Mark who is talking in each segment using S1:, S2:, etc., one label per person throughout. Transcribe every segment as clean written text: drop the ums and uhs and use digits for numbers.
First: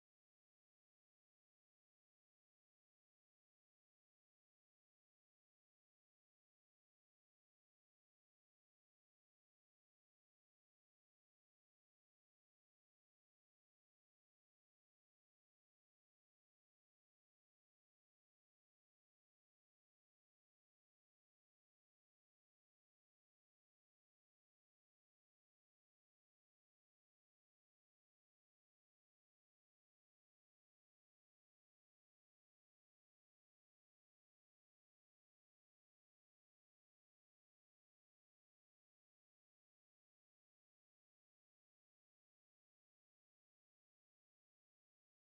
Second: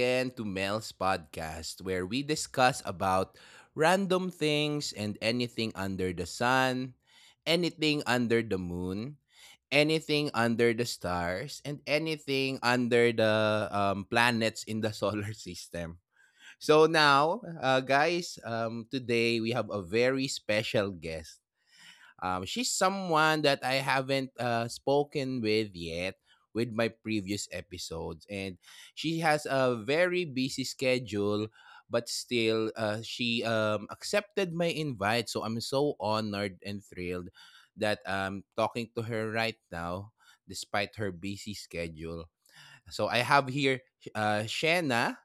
S1: again to Mel's podcast, where we discuss about random things and anything under the sun, anything under the moon, anything under the stars, and anything under the planets in the solar system. So now, guys, today we have a very special guest. She's someone that I haven't spoken with yet with my previous episodes, and she has a very busy schedule. But still, she accepted my invite, so I'm so honored and thrilled that I'm talking to her right now, despite her busy schedule. So I have here Shanna.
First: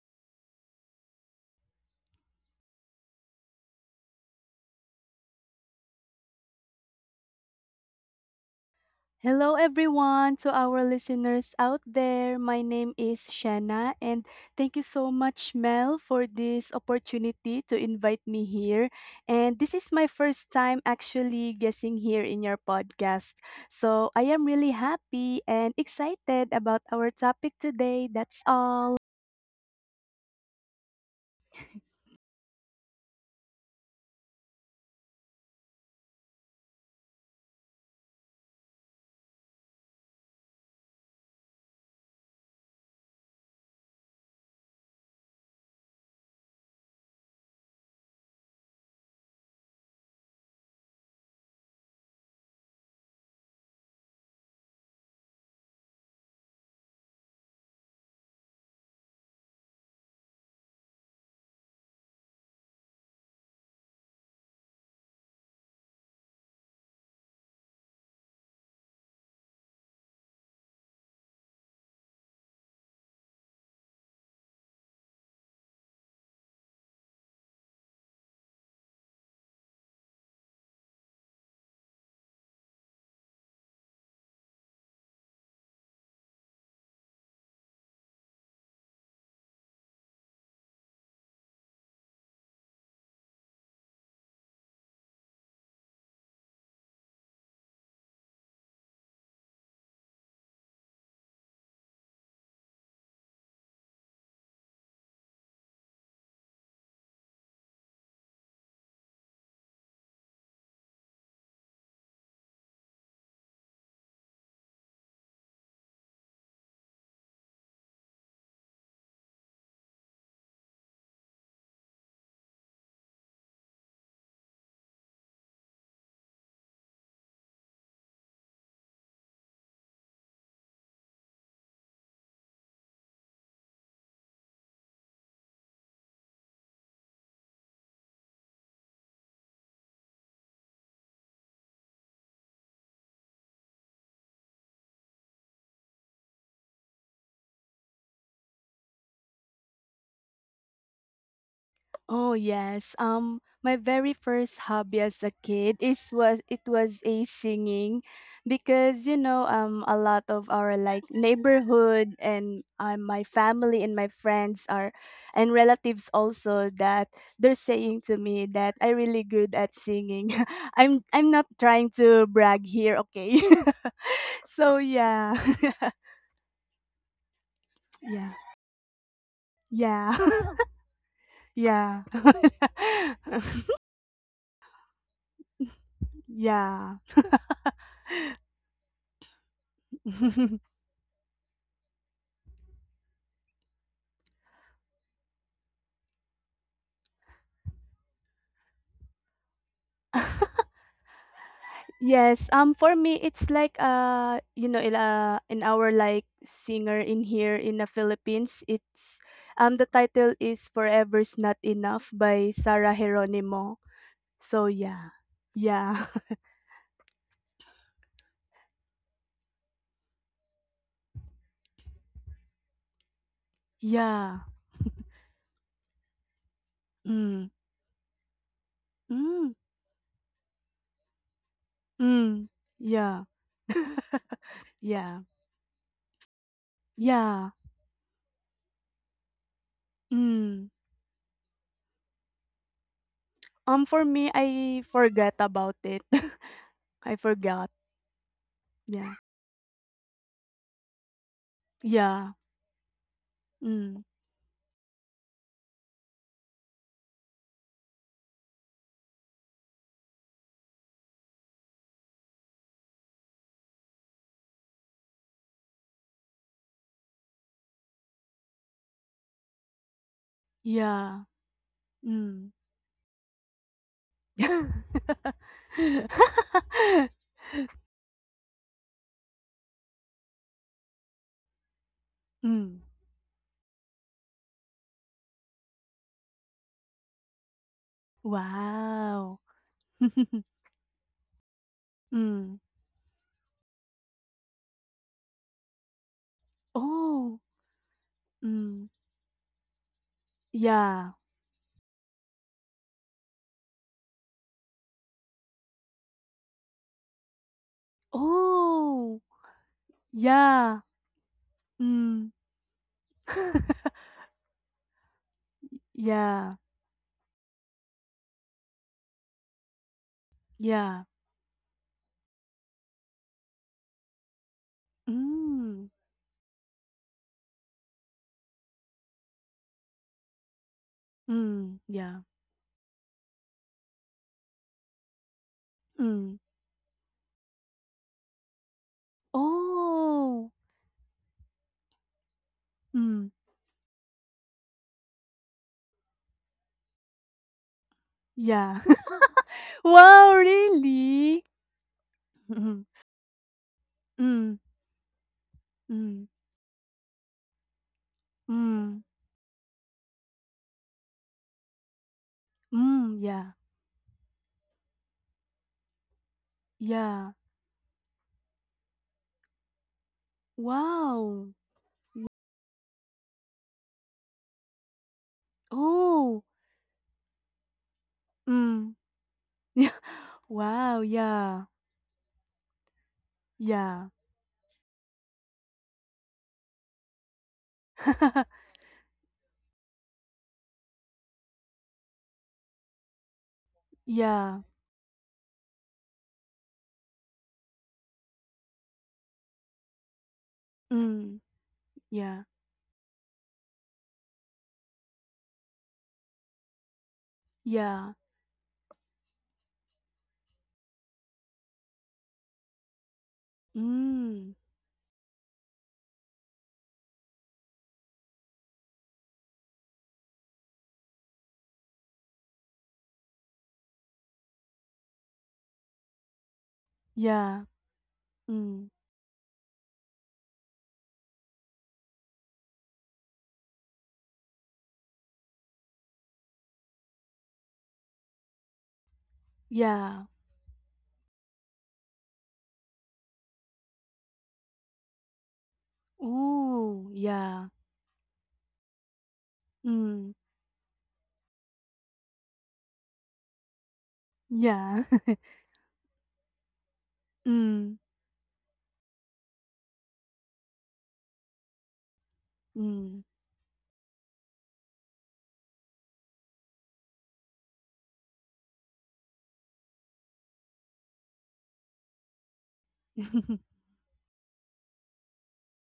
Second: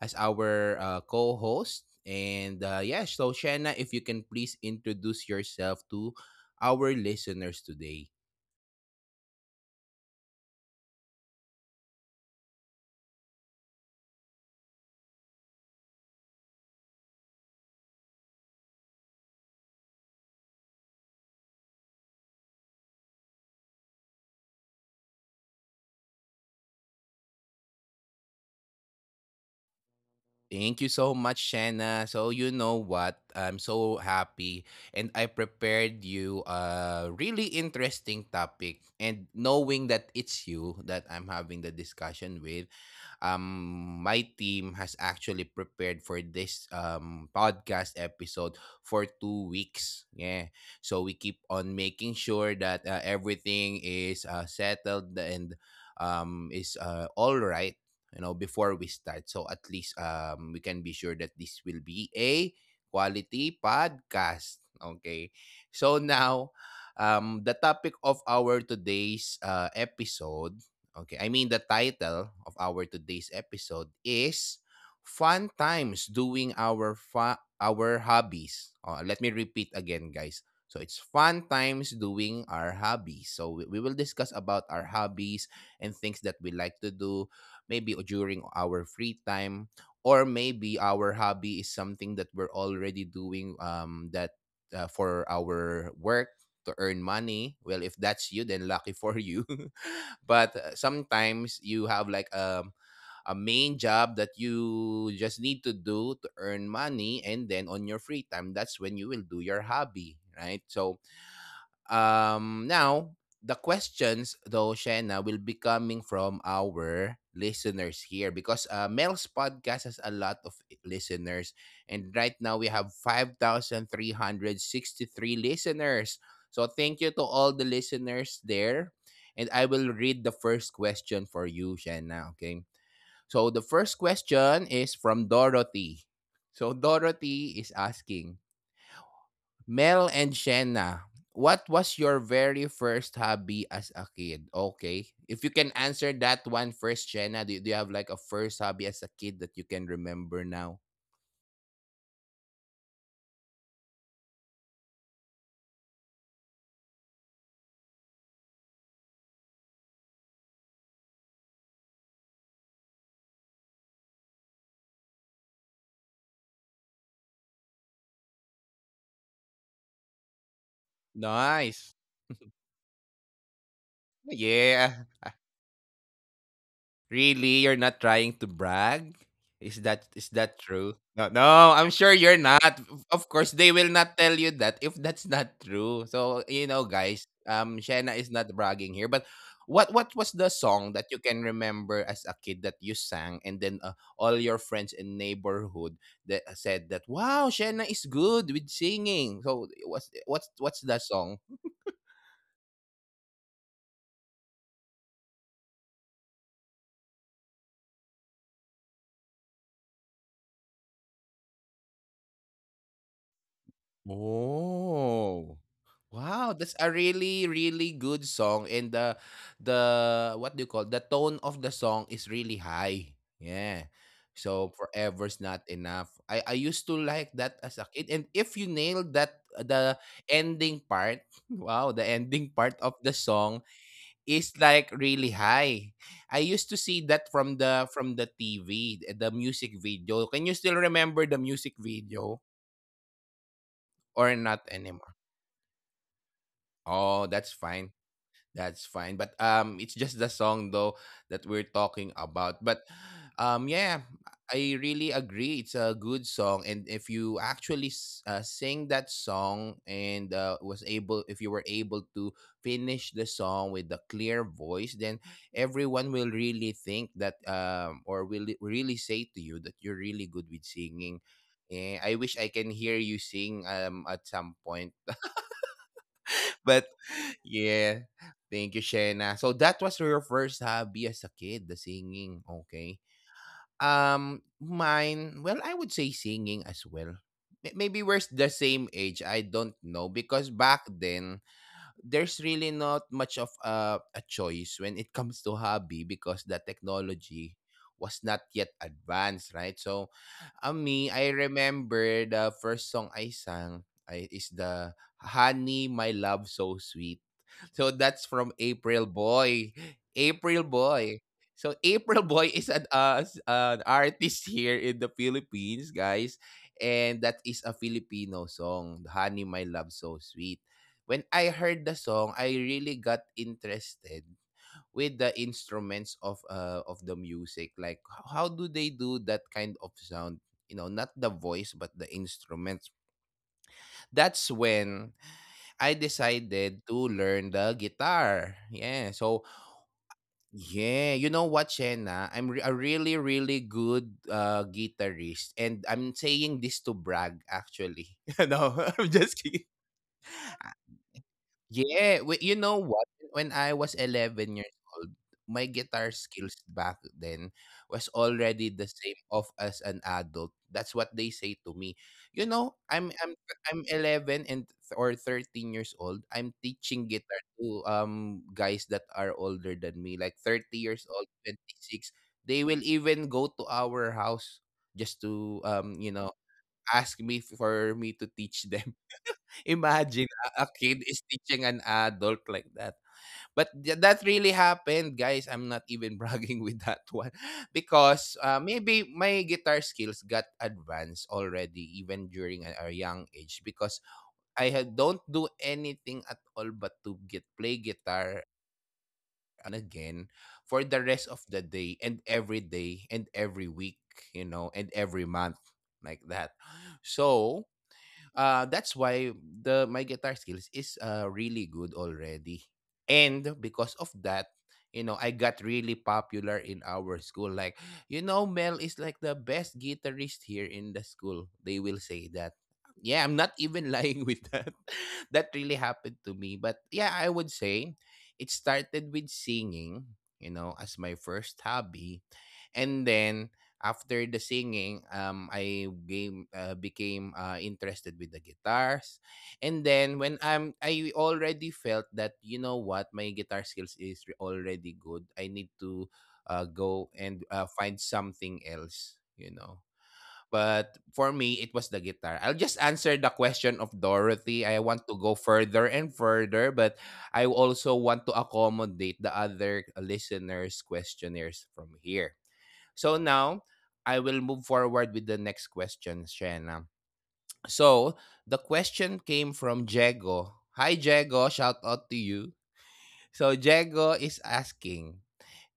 S1: As our co-host. And yeah, so Shanna, if you can please introduce yourself to our listeners today.
S2: Hello, everyone, to our listeners out there. My name is Shanna, and thank you so much, Mel, for this opportunity to invite me here. And this is my first time actually guessing here in your podcast. So I am really happy and excited about our topic today. That's all.
S1: Thank you so much, Shanna. So you know what? I'm so happy and I prepared you a really interesting topic and knowing that it's you that I'm having the discussion with, um my team has actually prepared for this podcast episode for 2 weeks. Yeah. So we keep on making sure that everything is settled and is all right, you know, before we start, so at least we can be sure that this will be a quality podcast. Okay, so now, the topic of our today's episode, okay, I mean the title of our today's episode is fun times doing our our hobbies. Let me repeat again, guys, so it's fun times doing our hobbies. So we will discuss about our hobbies and things that we like to do maybe during our free time, or maybe our hobby is something that we're already doing that for our work to earn money. Well, if that's you, then lucky for you. But sometimes you have like a main job that you just need to do to earn money, and then on your free time, that's when you will do your hobby, right? So, now, the questions, though, Shanna, will be coming from our listeners here because Mel's podcast has a lot of listeners. And right now, we have 5,363 listeners. So thank you to all the listeners there. And I will read the first question for you, Shanna, okay? So the first question is from Dorothy. So Dorothy is asking, Mel and Shenna, what was your very first hobby as a kid? Okay. If you can answer that one first, Shenna, do you have like a first hobby as a kid that you can remember now?
S2: Oh yes. My very first hobby as a kid is was it was a singing because a lot of our like neighborhood and my family and my friends are and relatives also that they're saying to me that I really good at singing. I'm not
S1: Nice.
S2: trying to brag here, okay? So
S1: Yeah.
S2: yeah.
S1: Really? You're not
S2: Yeah.
S1: trying to brag? Is that
S2: Yeah.
S1: is that true? No, no, I'm
S2: Yeah.
S1: sure you're not. Of course, they will not tell you that if that's not true. So you know,
S2: Yeah.
S1: guys, Shanna is not bragging here. But what was the song that you can remember as a kid that you sang, and then all your friends in neighborhood that said that wow, Shanna is good with singing. So what's that song?
S2: Yes, for me, it's like in our like singer in here in the Philippines, it's the title is "Forever's Not Enough" by Sarah Geronimo. So yeah,
S1: Oh.
S2: yeah.
S1: Wow, that's a really, really good song. And the what do you call the tone of the song is really high. Yeah.
S2: Yeah.
S1: So forever's not enough. I used to
S2: Mm.
S1: like that as a kid. And if you nailed
S2: Mm.
S1: that the ending part, wow, the
S2: Mm.
S1: ending part of
S2: Yeah,
S1: the song is like
S2: yeah,
S1: really high. I used to see
S2: yeah.
S1: that from the TV, the music video.
S2: Mm.
S1: Can you still remember the music video
S2: For me,
S1: or
S2: I
S1: not
S2: forgot
S1: anymore?
S2: about it. I
S1: Oh,
S2: forgot.
S1: that's fine. That's
S2: Yeah,
S1: fine. But it's just the song though that we're
S2: yeah.
S1: talking about. But
S2: Mm.
S1: yeah, I really agree. It's a good song, and if you actually sing that song, and was able if you were able to finish the song with a clear voice, then everyone will really think that or will really say to you that you're really good with
S2: Yeah.
S1: singing. Eh, I
S2: Mm.
S1: wish I can hear you sing at some point. Yeah. Thank you, Shena. So that was your first hobby as a kid, the singing.
S2: Mm.
S1: Okay. Mine, well, I would say singing as well. Maybe we're the same
S2: Wow.
S1: age. I don't know because back then
S2: Mm.
S1: there's really not much of a choice when it comes to hobby because the
S2: Oh.
S1: technology was not
S2: Mm.
S1: yet advanced, right? So,
S2: Yeah.
S1: me, I remember the first song I sang is the Honey, My Love So Sweet. So, that's from
S2: Oh.
S1: April Boy. April
S2: Yeah.
S1: Boy. So,
S2: Mm.
S1: April Boy is an, an artist here in the Philippines,
S2: Yeah.
S1: guys. And that is a Filipino song, Honey, My Love So Sweet.
S2: Yeah.
S1: When I heard the song, I really got interested with the
S2: Mm.
S1: instruments of the music. Like how do they do that kind of sound? You know, not the
S2: Mm.
S1: voice but
S2: Yeah.
S1: the instruments. That's when I
S2: Mm.
S1: decided to learn the guitar. Yeah. So
S2: Oh.
S1: yeah, you know what, Shena? I'm a really,
S2: Mm.
S1: really good guitarist, and I'm saying this to brag. Actually,
S2: Yeah.
S1: no, I'm just kidding.
S2: Wow, really?
S1: Yeah, well, you
S2: Mm.
S1: know what? When I was
S2: Mm.
S1: 11 years old, my guitar
S2: Mm.
S1: skills back then was already the
S2: Mm.
S1: same of as an adult. That's what they say to me. You know, I'm
S2: Mm.
S1: I'm
S2: Yeah.
S1: I'm 11 and or 13 years old. I'm teaching
S2: Yeah.
S1: guitar to guys that are older than me, like 30 years old,
S2: Wow.
S1: 26. They will even go to our house just to you know,
S2: Oh.
S1: ask me for me to teach
S2: Mm.
S1: them.
S2: Yeah.
S1: Imagine a
S2: Wow,
S1: kid is
S2: yeah.
S1: teaching an adult like that. But
S2: Yeah.
S1: that really happened, guys. I'm not even bragging with that one because maybe my guitar skills got advanced already, even during a young age. Because
S2: Yeah.
S1: I had, don't do anything at all but to get play guitar and again for the
S2: Mm,
S1: rest of the
S2: yeah.
S1: day and every week, you know, and every month like that. So
S2: Yeah.
S1: that's why the my guitar skills is really good already. And because of
S2: Mm,
S1: that, you know, I got really popular in our school. Like, you know, Mel is like the best guitarist here in the school. They will say that. Yeah, I'm not even lying with that. That really happened to me. But yeah, I would
S2: yeah.
S1: say it
S2: Mm,
S1: started with singing, you know, as my first hobby. And then after the singing, I game became interested with the guitars, and
S2: yeah.
S1: then when I already felt that you know what, my guitar skills is already good. I need to
S2: Ooh,
S1: go and
S2: yeah.
S1: find something else, you know.
S2: Mm,
S1: But for me, it was the guitar. I'll just answer the question of Dorothy. I
S2: yeah.
S1: want to go further and further, but I
S2: Mm,
S1: also want to accommodate the other listeners' questionnaires from here.
S2: mm.
S1: So now I will move forward with the next question, Shena. So the question came from Jego. Hi Jego, shout out to you. So Jego is asking,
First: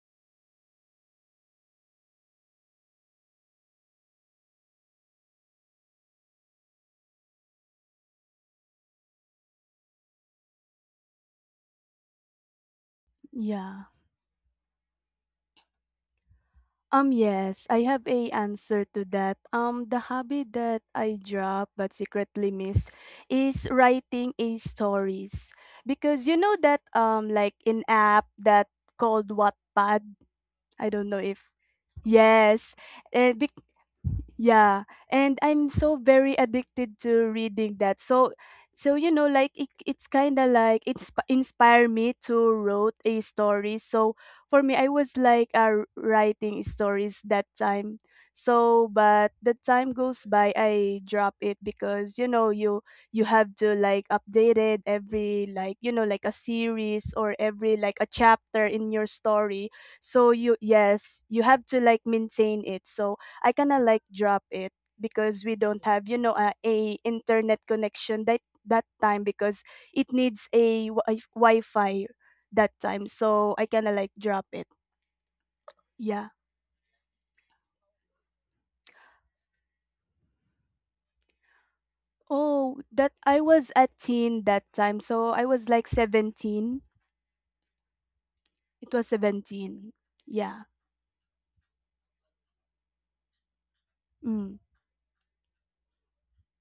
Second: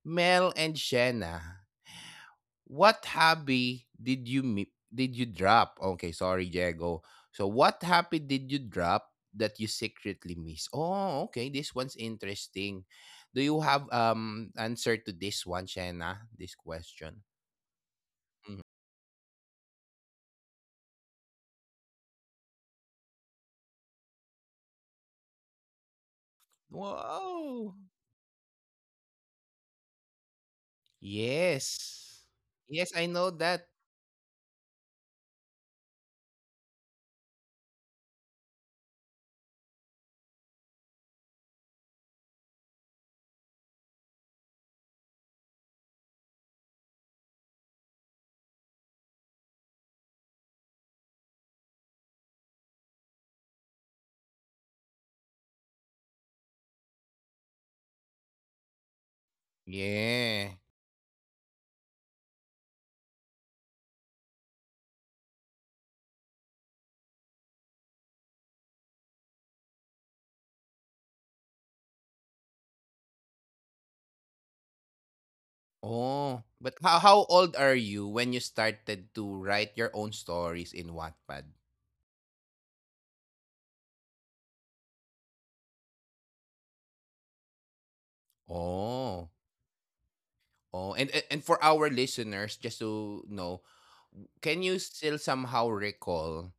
S1: Mel and Shena, what hobby did did you drop? Okay, sorry Jego. So what hobby did you drop that you secretly miss? Oh, okay, this one's interesting. Do you
S2: Yeah.
S1: have answer to this one, Shena? This question.
S2: Yes, I have a
S1: Mhm.
S2: answer to that. The hobby that I dropped but secretly missed is writing a stories because you know that like
S1: Wow.
S2: in app that called Wattpad. I don't know if,
S1: Yes.
S2: yes.
S1: Yes, I know
S2: And
S1: that.
S2: yeah, and I'm so very addicted to reading that. So, so like it's kind of like it's inspire me to wrote a story. So for me, I was like writing stories that time. So, but the time goes by, I drop it because you have to like update it every like like a series or every like a chapter in your story. So you
S1: Yeah.
S2: yes, you have to like maintain it. So I kind of like drop it because we don't have a internet connection that time because it needs a Wi-Fi that time. So I kind of like drop it. Yeah.
S1: Oh, but how old are you when you started to write your own stories in Wattpad?
S2: Oh, that I was a teen that time. So I was like 17. It was
S1: Oh.
S2: 17. Yeah.
S1: Oh, and for our listeners just to know, can you still somehow recall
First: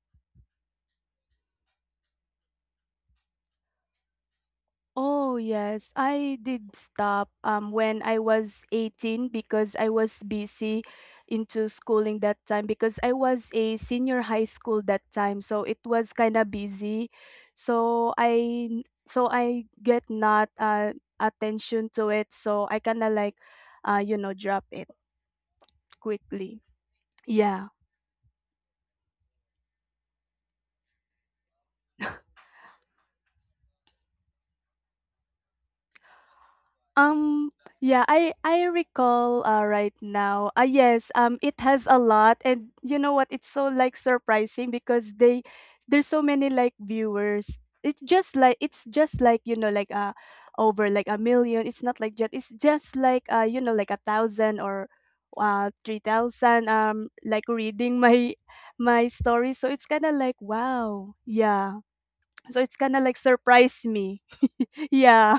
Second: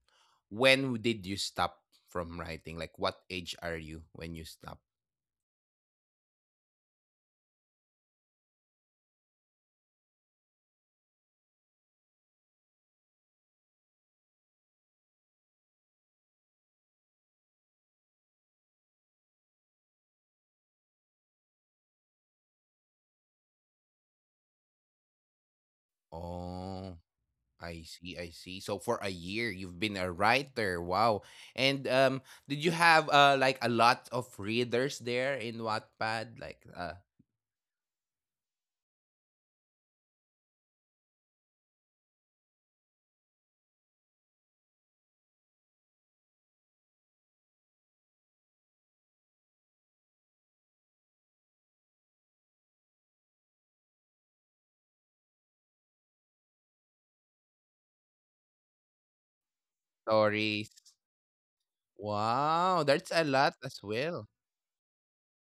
S1: when did you stop from writing? Like what age are you when you stop?
S2: Oh yes, I did stop when I was 18 because I was busy into schooling that time because I was a senior high school that time so it was kind of busy. So I, so I get not attention to it so I kind of like drop it quickly.
S1: Oh.
S2: Yeah.
S1: I see, I see. So for a year, you've been a writer. Wow. And did you have like a lot of readers there in Wattpad, like
S2: Um, yeah, I recall right now. Yes, it has a lot, and you know what? It's so like surprising because they there's so many like viewers. It's just like, you know, like over like a million. It's not like just it's just like you know like a thousand or 3,000 like reading my story. So it's kind of like
S1: stories?
S2: wow. Yeah. So it's
S1: Wow,
S2: kind of
S1: that's
S2: like
S1: a lot as
S2: surprised me.
S1: well.
S2: Yeah.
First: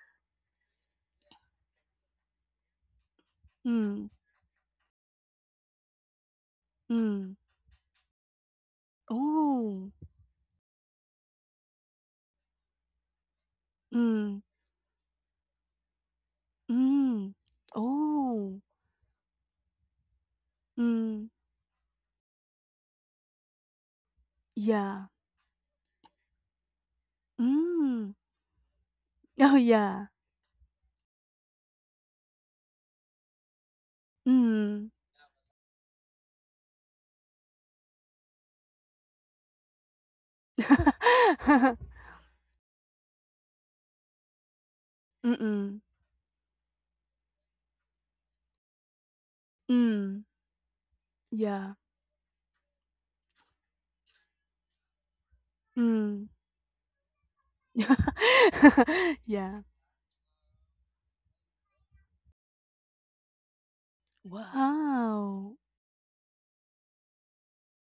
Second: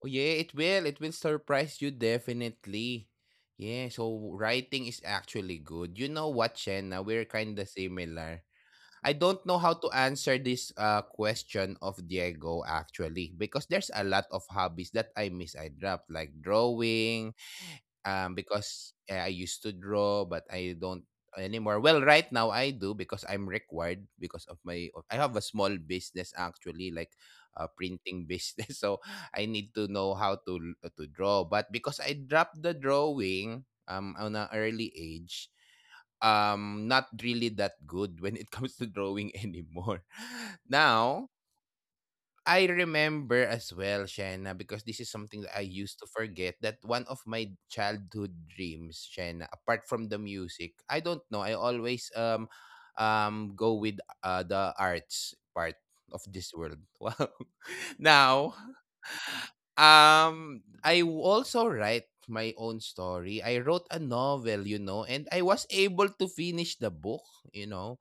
S1: Oh yeah, it will. It will surprise you definitely. Yeah.
S2: Mm.
S1: So writing is actually good. You know what, Shenna? We're
S2: Mm.
S1: kind of similar. I don't know how to
S2: Oh.
S1: answer this question of Diego actually because there's a lot
S2: Mm.
S1: of hobbies that I dropped, like drawing,
S2: Mm. Oh.
S1: because eh, I used to draw, but I don't
S2: Mm.
S1: anymore. Well, right now I do because I'm required because of my.
S2: Yeah.
S1: I have a small business actually, like a
S2: Mm.
S1: printing business, so I
S2: Oh,
S1: need to
S2: yeah.
S1: know how to draw. But because I dropped the drawing on an early
S2: Mm.
S1: age, not really that good when it comes to drawing anymore. Now I remember as well, Shanna, because this is something that I
S2: Mm-mm.
S1: used to forget, that one of my childhood dreams, Shanna, apart from the
S2: Mm.
S1: music, I don't know, I
S2: Yeah.
S1: always go with the arts part of
S2: Mm.
S1: this world. Wow. Now,
S2: Yeah.
S1: I also write my own story. I wrote a novel, you know, and I
S2: Wow.
S1: was able to finish the book, you know.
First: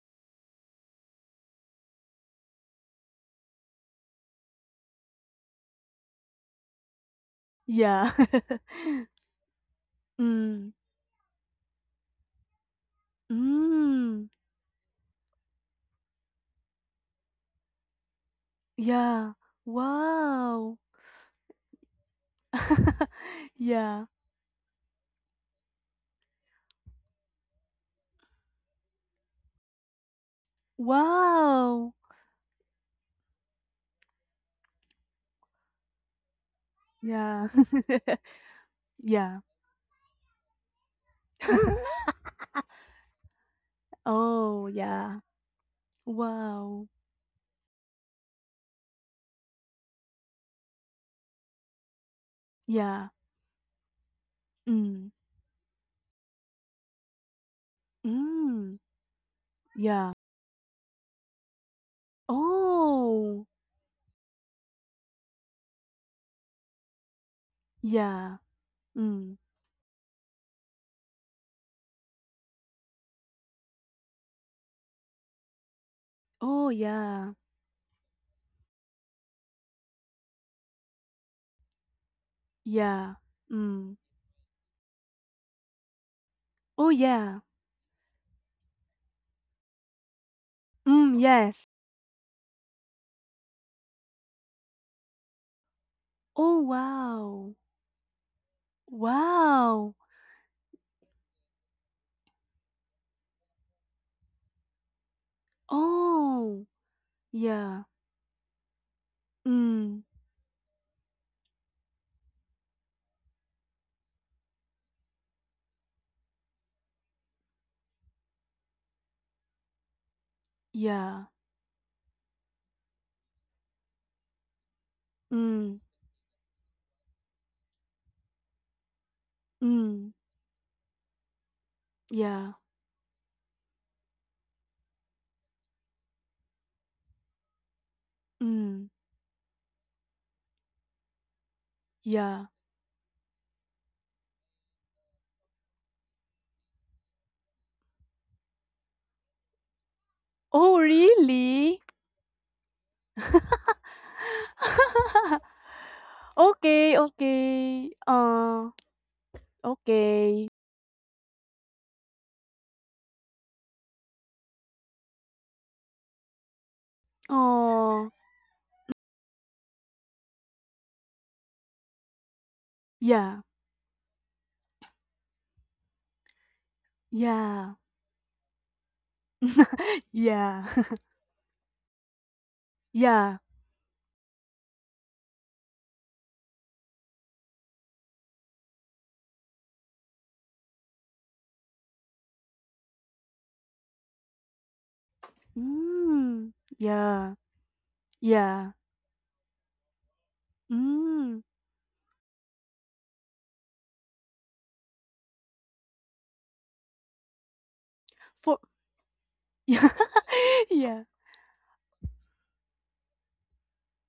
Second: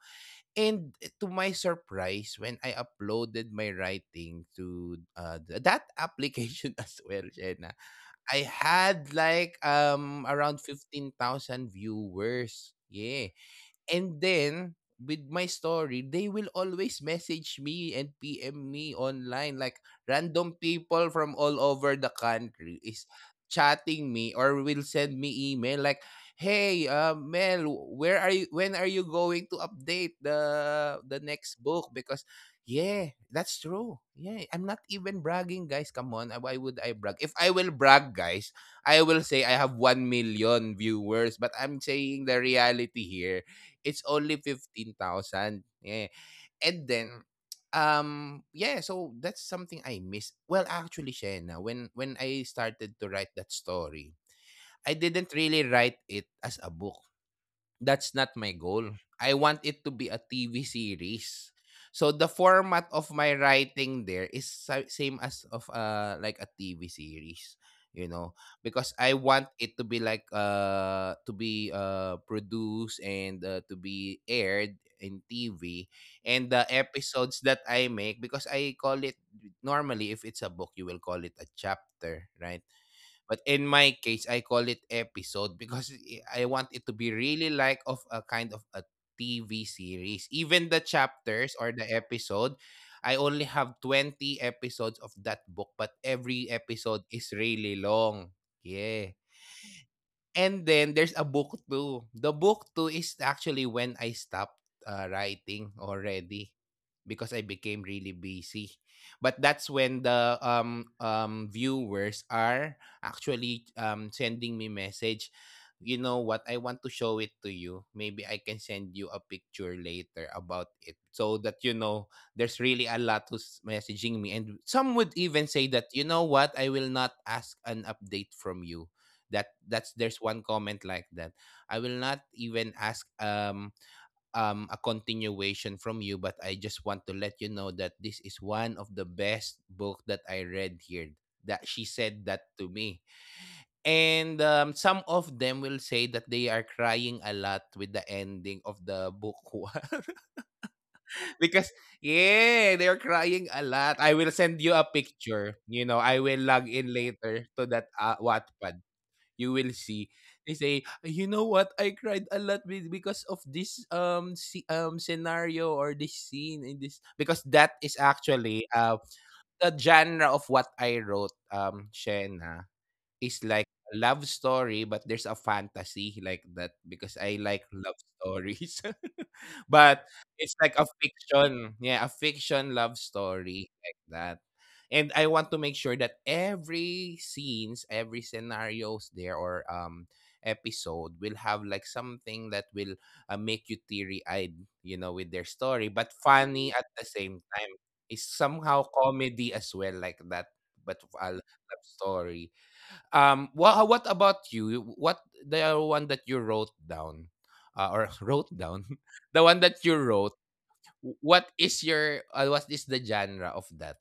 S1: And to my surprise, when I uploaded my writing to that application as well, Jenna,
S2: Yeah.
S1: I had like around
S2: Mm.
S1: 15,000 viewers. Yeah. And
S2: Mm.
S1: then with my story, they will always message me and PM me
S2: Yeah.
S1: online. Like random
S2: Wow.
S1: people from all over the country is
S2: Yeah.
S1: chatting me or will send me email like, "Hey, Mel, where are you? When are you going to update the next
S2: Wow.
S1: book?" Because yeah, that's true. Yeah, I'm not even bragging, guys. Come on, why would I brag? If
S2: Yeah.
S1: I will brag, guys, I will
S2: Yeah.
S1: say I have 1 million viewers, but I'm saying the reality here. It's only
S2: Oh,
S1: fifteen
S2: yeah.
S1: thousand, Yeah.
S2: Wow.
S1: And then yeah, so that's something I miss. Well, actually Shena, when I started
S2: Yeah.
S1: to write that story, I
S2: Mm.
S1: didn't really write it as a book. That's not my
S2: Mm.
S1: goal. I want it to be
S2: Yeah.
S1: a TV series. So the format of my
S2: Oh.
S1: writing there is same as of like a TV series, you
S2: Yeah.
S1: know, because I
S2: Mm.
S1: want it to be like to be produced and to be aired in TV, and
S2: Oh,
S1: the
S2: yeah.
S1: episodes that I make because I call it, normally if it's a book you will call it a chapter, right?
S2: Yeah.
S1: But in
S2: Mm.
S1: my case, I call it episode because I want
S2: Oh,
S1: it to be
S2: yeah.
S1: really like of a kind of a TV series. Even the
S2: Mm,
S1: chapters
S2: yes.
S1: or the episode, I only have 20 episodes of that book, but every
S2: Oh,
S1: episode is
S2: wow.
S1: really long. Yeah.
S2: Wow.
S1: And then there's a book 2. The book 2 is actually when I stopped writing already
S2: Oh.
S1: because I
S2: Yeah.
S1: became really busy. But that's
S2: Mm.
S1: when the viewers are actually sending me message. You know what? I want to show it to you. Maybe I can send you a picture later about it
S2: Yeah.
S1: so that you know there's really a lot who's messaging me and some would even say
S2: Mm.
S1: that, you know what? I will not ask an update from you, that that's
S2: Mm.
S1: there's one comment like that. I will not
S2: Yeah.
S1: even ask a continuation from you, but I just want to let you know that this is one
S2: Mm.
S1: of the best book that I read here. That she said
S2: Yeah.
S1: that to me. And some of them will say that they are crying a lot with the ending of the book one.
S2: Oh,
S1: Because
S2: really?
S1: yeah, they're crying a lot. I will send you a picture. You know, I will log
S2: Okay,
S1: in later to
S2: okay.
S1: that Wattpad. You will see
S2: Okay.
S1: they say, you know what, I cried a lot because of this scenario or this scene in this, because that is
S2: Oh.
S1: actually the genre of what I wrote, Shena,
S2: Yeah,
S1: is like a love story, but there's a fantasy like that because I like
S2: yeah.
S1: love stories. But it's
S2: Yeah.
S1: like a fiction. Yeah, a fiction love
S2: Yeah.
S1: story like that. And I want to make sure that every scenes, every scenarios there, or episode, will have like something that will make you teary-eyed, you know, with their story, but
S2: Mm,
S1: funny at the
S2: yeah,
S1: same time. It's
S2: yeah.
S1: somehow comedy as well like that, but
S2: Mm,
S1: a love story. What about you? What the one that you wrote down, or
S2: for
S1: wrote down, the one
S2: yeah,
S1: that you wrote,
S2: yeah.
S1: what is your, what is the genre of that?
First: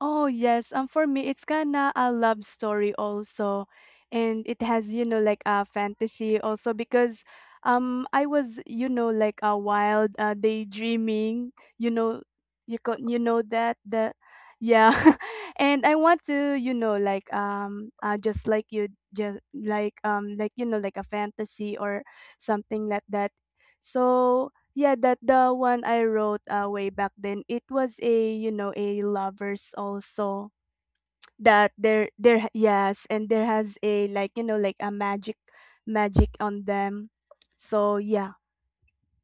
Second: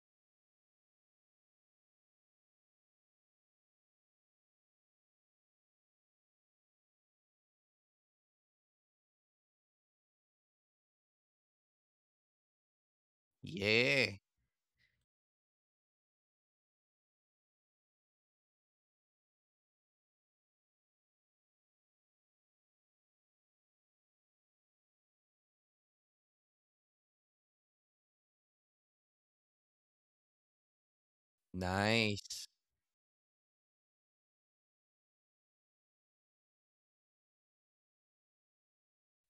S2: Oh, yes. For me, it's kinda a love story also, and it has, like a fantasy also because, I was, like a wild, daydreaming. You know, you know that the,
S1: Yeah.
S2: yeah. And I want to, like just like you, just like like a fantasy or something like that. So yeah, that the one I wrote way back then. It was a a lovers also that there
S1: Nice.
S2: there yes, and there has a like like a magic on them. So yeah,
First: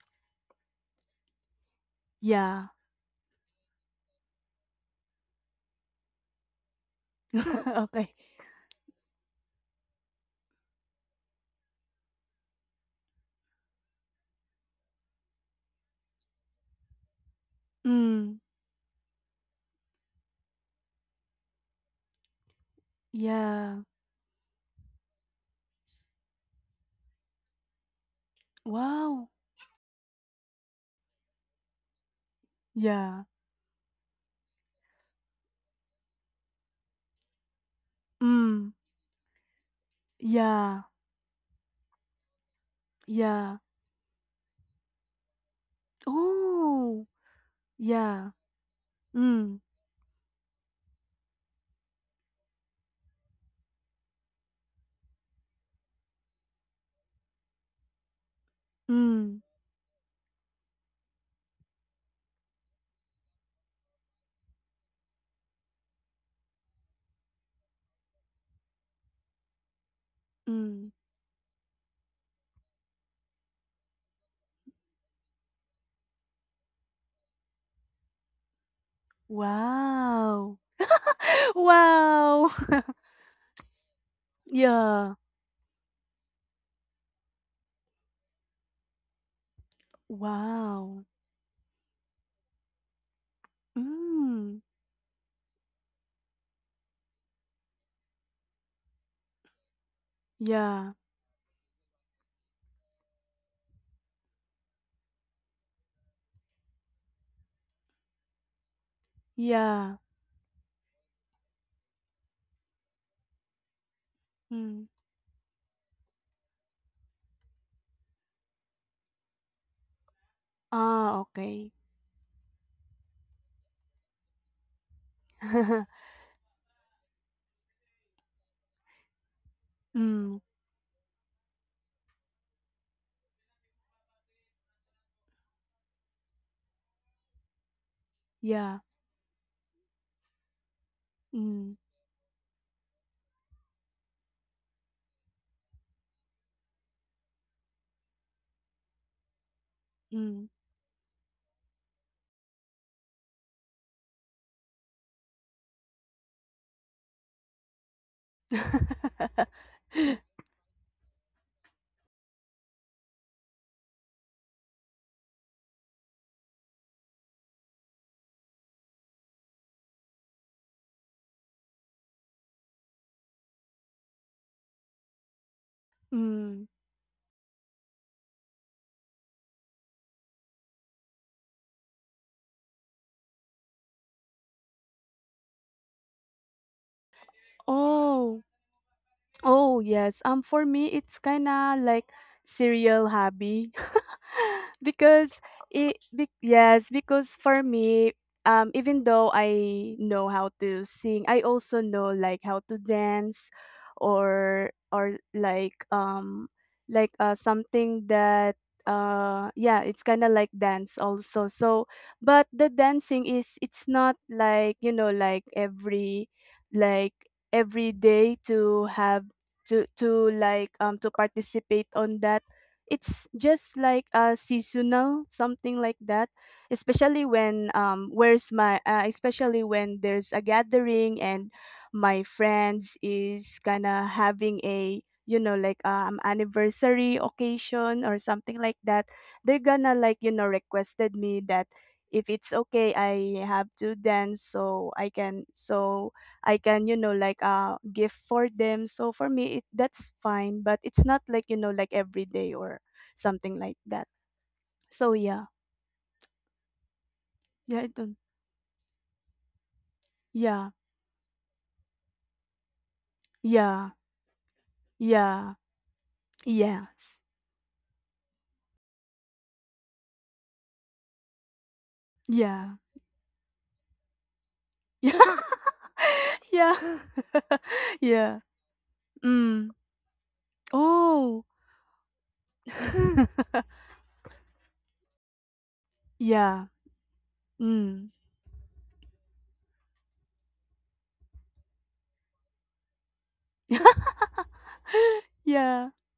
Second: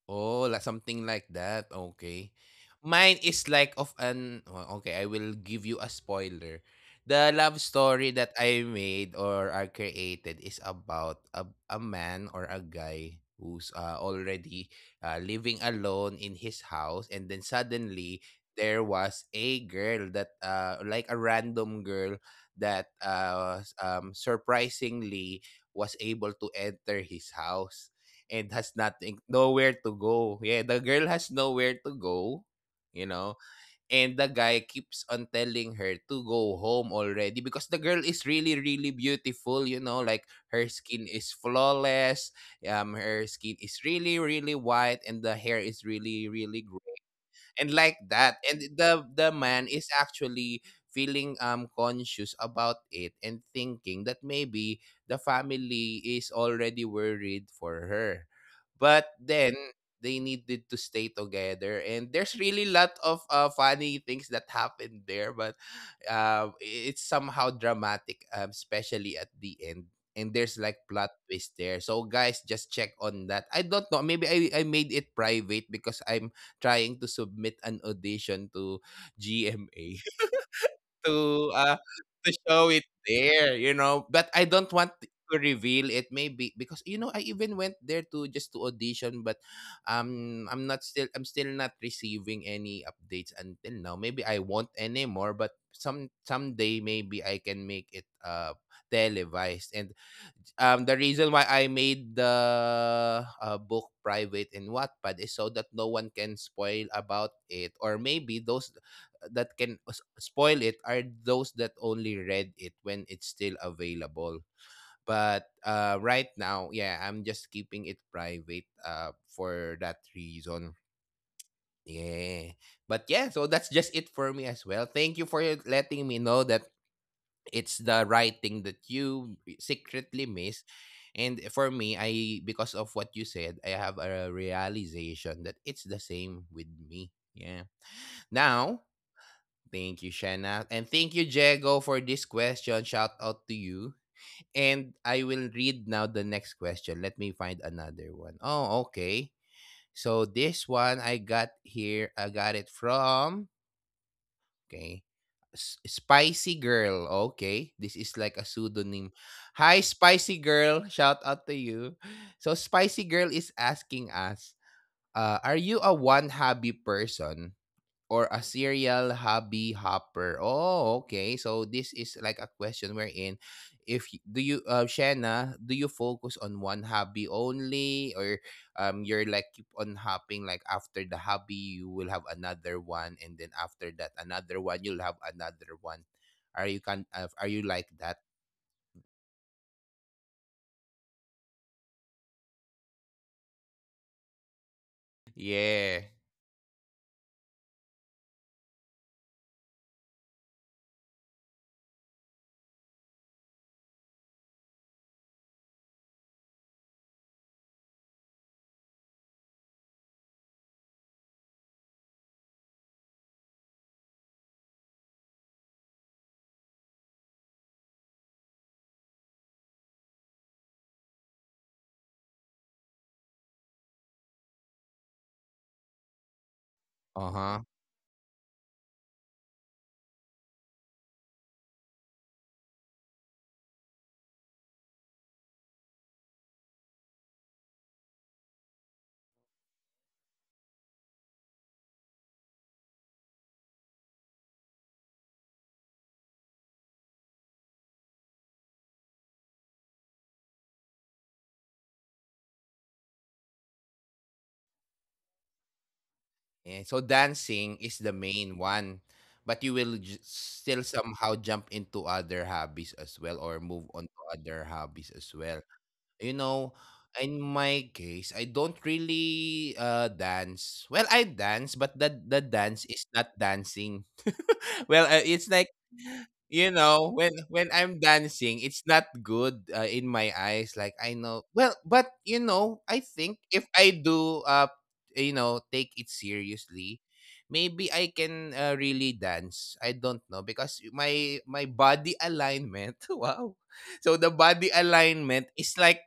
S1: Oh, like something like that. Okay.
S2: yeah.
S1: Mine is like of an, well, okay, I will give you a spoiler. The love story
S2: Okay.
S1: that I made or I created is about a man or a guy who's already living alone in his house, and then suddenly
S2: Mm,
S1: there was a girl that like a random girl that
S2: yeah.
S1: surprisingly was able to enter his house and has nothing,
S2: Wow.
S1: nowhere to go. Yeah, the girl has nowhere to go, you
S2: Yeah.
S1: know. And the guy keeps on telling her to go home already because the girl is really
S2: Mm,
S1: really beautiful, you know, like her
S2: yeah.
S1: skin is flawless, her skin
S2: Yeah.
S1: is really really white and the hair is really really
S2: Oh.
S1: and like
S2: Yeah.
S1: that, and the
S2: Mm.
S1: man is actually feeling conscious about it and thinking that maybe the family is already worried for her, but
S2: Mm.
S1: then they needed to stay together, and there's really lot of funny things that happened there, but it's somehow dramatic, especially at the end, and there's like
S2: Mm.
S1: plot twist there. So guys, just check on that. I don't know, maybe I made it private because I'm trying to submit an audition to GMA
S2: Wow.
S1: to uh to
S2: Wow.
S1: show it there, you know. But I don't want
S2: Yeah.
S1: to reveal it, maybe because, you know, I even went there to just to audition, but
S2: Wow.
S1: I'm still not receiving any updates until now. Maybe I
S2: Hmm.
S1: won't anymore, but someday maybe I can make it televised. And
S2: Yeah.
S1: the reason why I made the book private in Wattpad is so that no one can spoil about it, or maybe those that can
S2: Yeah.
S1: spoil it are those that only read it when it's still available.
S2: Mm.
S1: But right now, yeah, I'm just keeping it private for that reason.
S2: Ah, okay.
S1: Yeah. But yeah, so that's just it for me as well. Thank you for letting me know that it's the writing that you secretly
S2: Mm.
S1: miss, and for me, I, because of what you said, I have a realization that it's the same with me. Yeah.
S2: Yeah.
S1: Now thank you, Shanna, and thank you,
S2: Mm.
S1: Jago, for this question. Shout out to you. And I will read now the next question. Let me find another one. Oh, okay, so
S2: Mm.
S1: this one, I got here, I got it from, okay, Spicy Girl. Okay. This is like a pseudonym. Hi, Spicy Girl. Shout out to you. So, Spicy Girl is asking us, are you a one hobby person or a serial hobby hopper? Oh, okay. So this is like a question wherein if do you, Shanna, do you focus on
S2: Mm.
S1: one hobby only, or you're like keep on hopping like after the hobby you will have another one and then after that another one you'll have another one. Are you can are you like that?
S2: Oh. Oh, yes. For me, it's kind of like serial hobby because it
S1: Yeah.
S2: be, yes, because for me, even though I know how to sing, I also know like how to dance or like something that yeah, it's kind of like dance also. So, but the dancing is it's not like, you know, like every day to have to like to participate on that, it's just like a seasonal something like that, especially
S1: Uh-huh.
S2: when where's my especially when there's a gathering and my friends is kind of having a like anniversary occasion or something like that. They're gonna like requested me that if it's okay I have to dance so I can, like gift for them. So for me it that's fine, but it's not like, you know, like every day or something like that. So yeah.
S1: Yeah, so dancing
S2: Yeah, I
S1: is the
S2: don't,
S1: main one, but you will ju
S2: yeah.
S1: still somehow jump into other hobbies as well or move
S2: Yeah.
S1: on to other hobbies as
S2: Yeah.
S1: well. You know,
S2: Yes.
S1: in my case, I don't really, dance. Well, I dance, but the
S2: Yeah.
S1: dance is not dancing. Well, it's like,
S2: Yeah.
S1: you
S2: Yeah.
S1: know, when I'm
S2: Yeah.
S1: dancing it's not
S2: Mm.
S1: good in my eyes, like I
S2: Oh.
S1: know well, but you know, I think if I do you know, take it
S2: Yeah.
S1: seriously, maybe
S2: Mm.
S1: I can really dance. I don't know because my body alignment wow, so the body alignment is
S2: Yeah.
S1: like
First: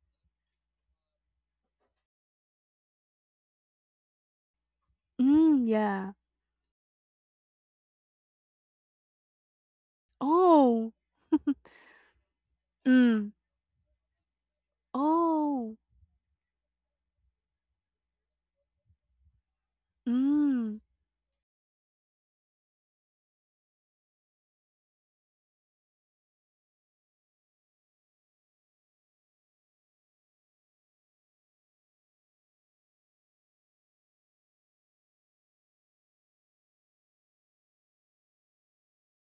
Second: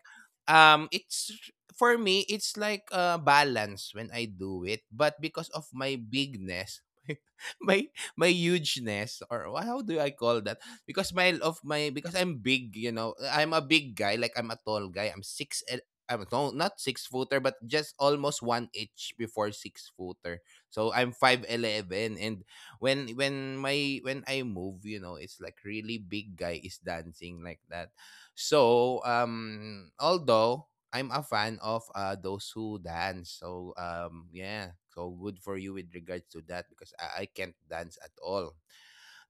S1: it's, for me it's like balance when I do it, but because
S2: Mm,
S1: of my
S2: yeah.
S1: bigness, my my hugeness, or how do I call that?
S2: Oh.
S1: Because my of my, because I'm big, you know,
S2: Mm.
S1: I'm a big guy. Like I'm a tall guy. I'm six.
S2: Oh.
S1: I'm no, not six footer, but just almost one inch before six footer.
S2: Mm.
S1: So I'm 5'11", and when my when I move, you know, it's like really big guy is dancing like that. So although I'm a fan of those who dance. So yeah, so good for you with regards to that because I can't dance at all.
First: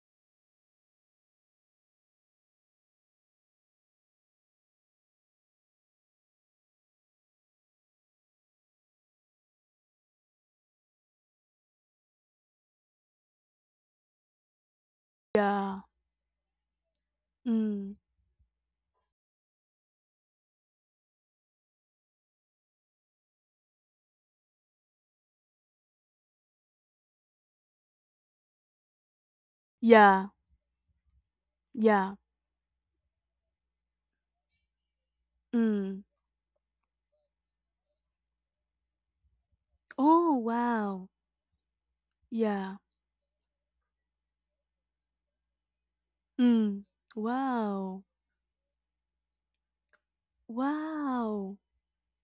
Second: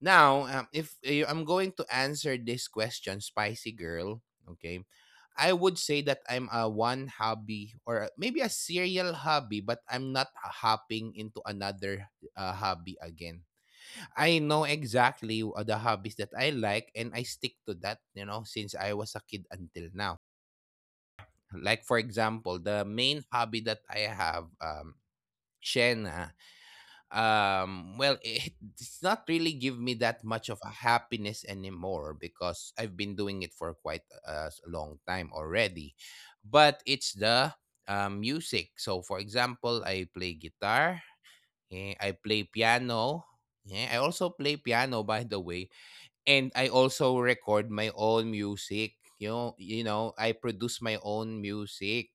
S1: Now, if I'm going to answer this question, Spicy Girl, okay? I would say that I'm a one hobby, or maybe a serial hobby, but I'm not hopping into another hobby again. I know exactly
S2: Yeah.
S1: the hobbies that I like and I stick to
S2: Mm.
S1: that, you know, since I was a kid until now. Like for example, the main hobby that I have, Shena, well, it's not really give me
S2: Yeah,
S1: that much of a happiness
S2: yeah.
S1: anymore because I've been doing it for quite a long time
S2: Mm.
S1: already. But it's the music. So for example, I
S2: Oh,
S1: play
S2: wow.
S1: guitar, I play
S2: Yeah.
S1: piano. Yeah, I also play piano, by the way, and I
S2: Mm.
S1: also record my
S2: Wow.
S1: own music. You know, I produce my own
S2: Wow.
S1: music.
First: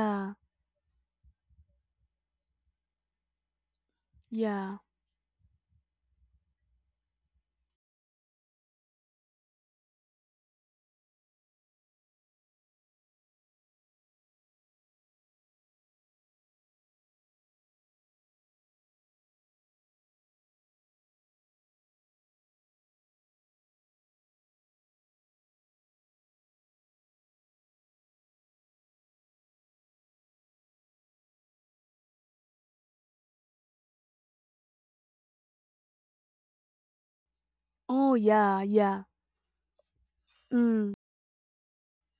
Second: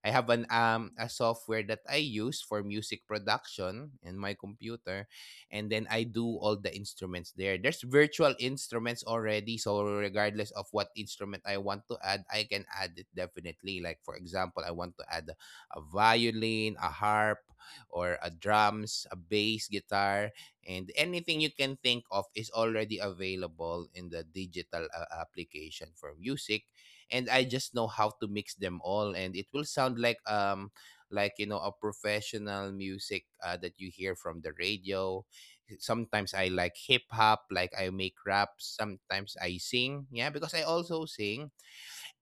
S1: I have an a software that I use for music production in my
S2: yeah.
S1: computer, and then I do all the instruments there. There's virtual instruments already, so regardless of what instrument I want to add, I can add it definitely. Like for example, I want to add a violin, a harp, or a drums, a bass guitar, and anything you can think of is already available in the digital application for music, and I just know how to mix them all and it will sound like a professional music that you hear from the radio. Sometimes I like hip hop, like I make
S2: Oh, yeah,
S1: raps,
S2: yeah.
S1: sometimes I sing. Yeah, because I
S2: Mm.
S1: also sing.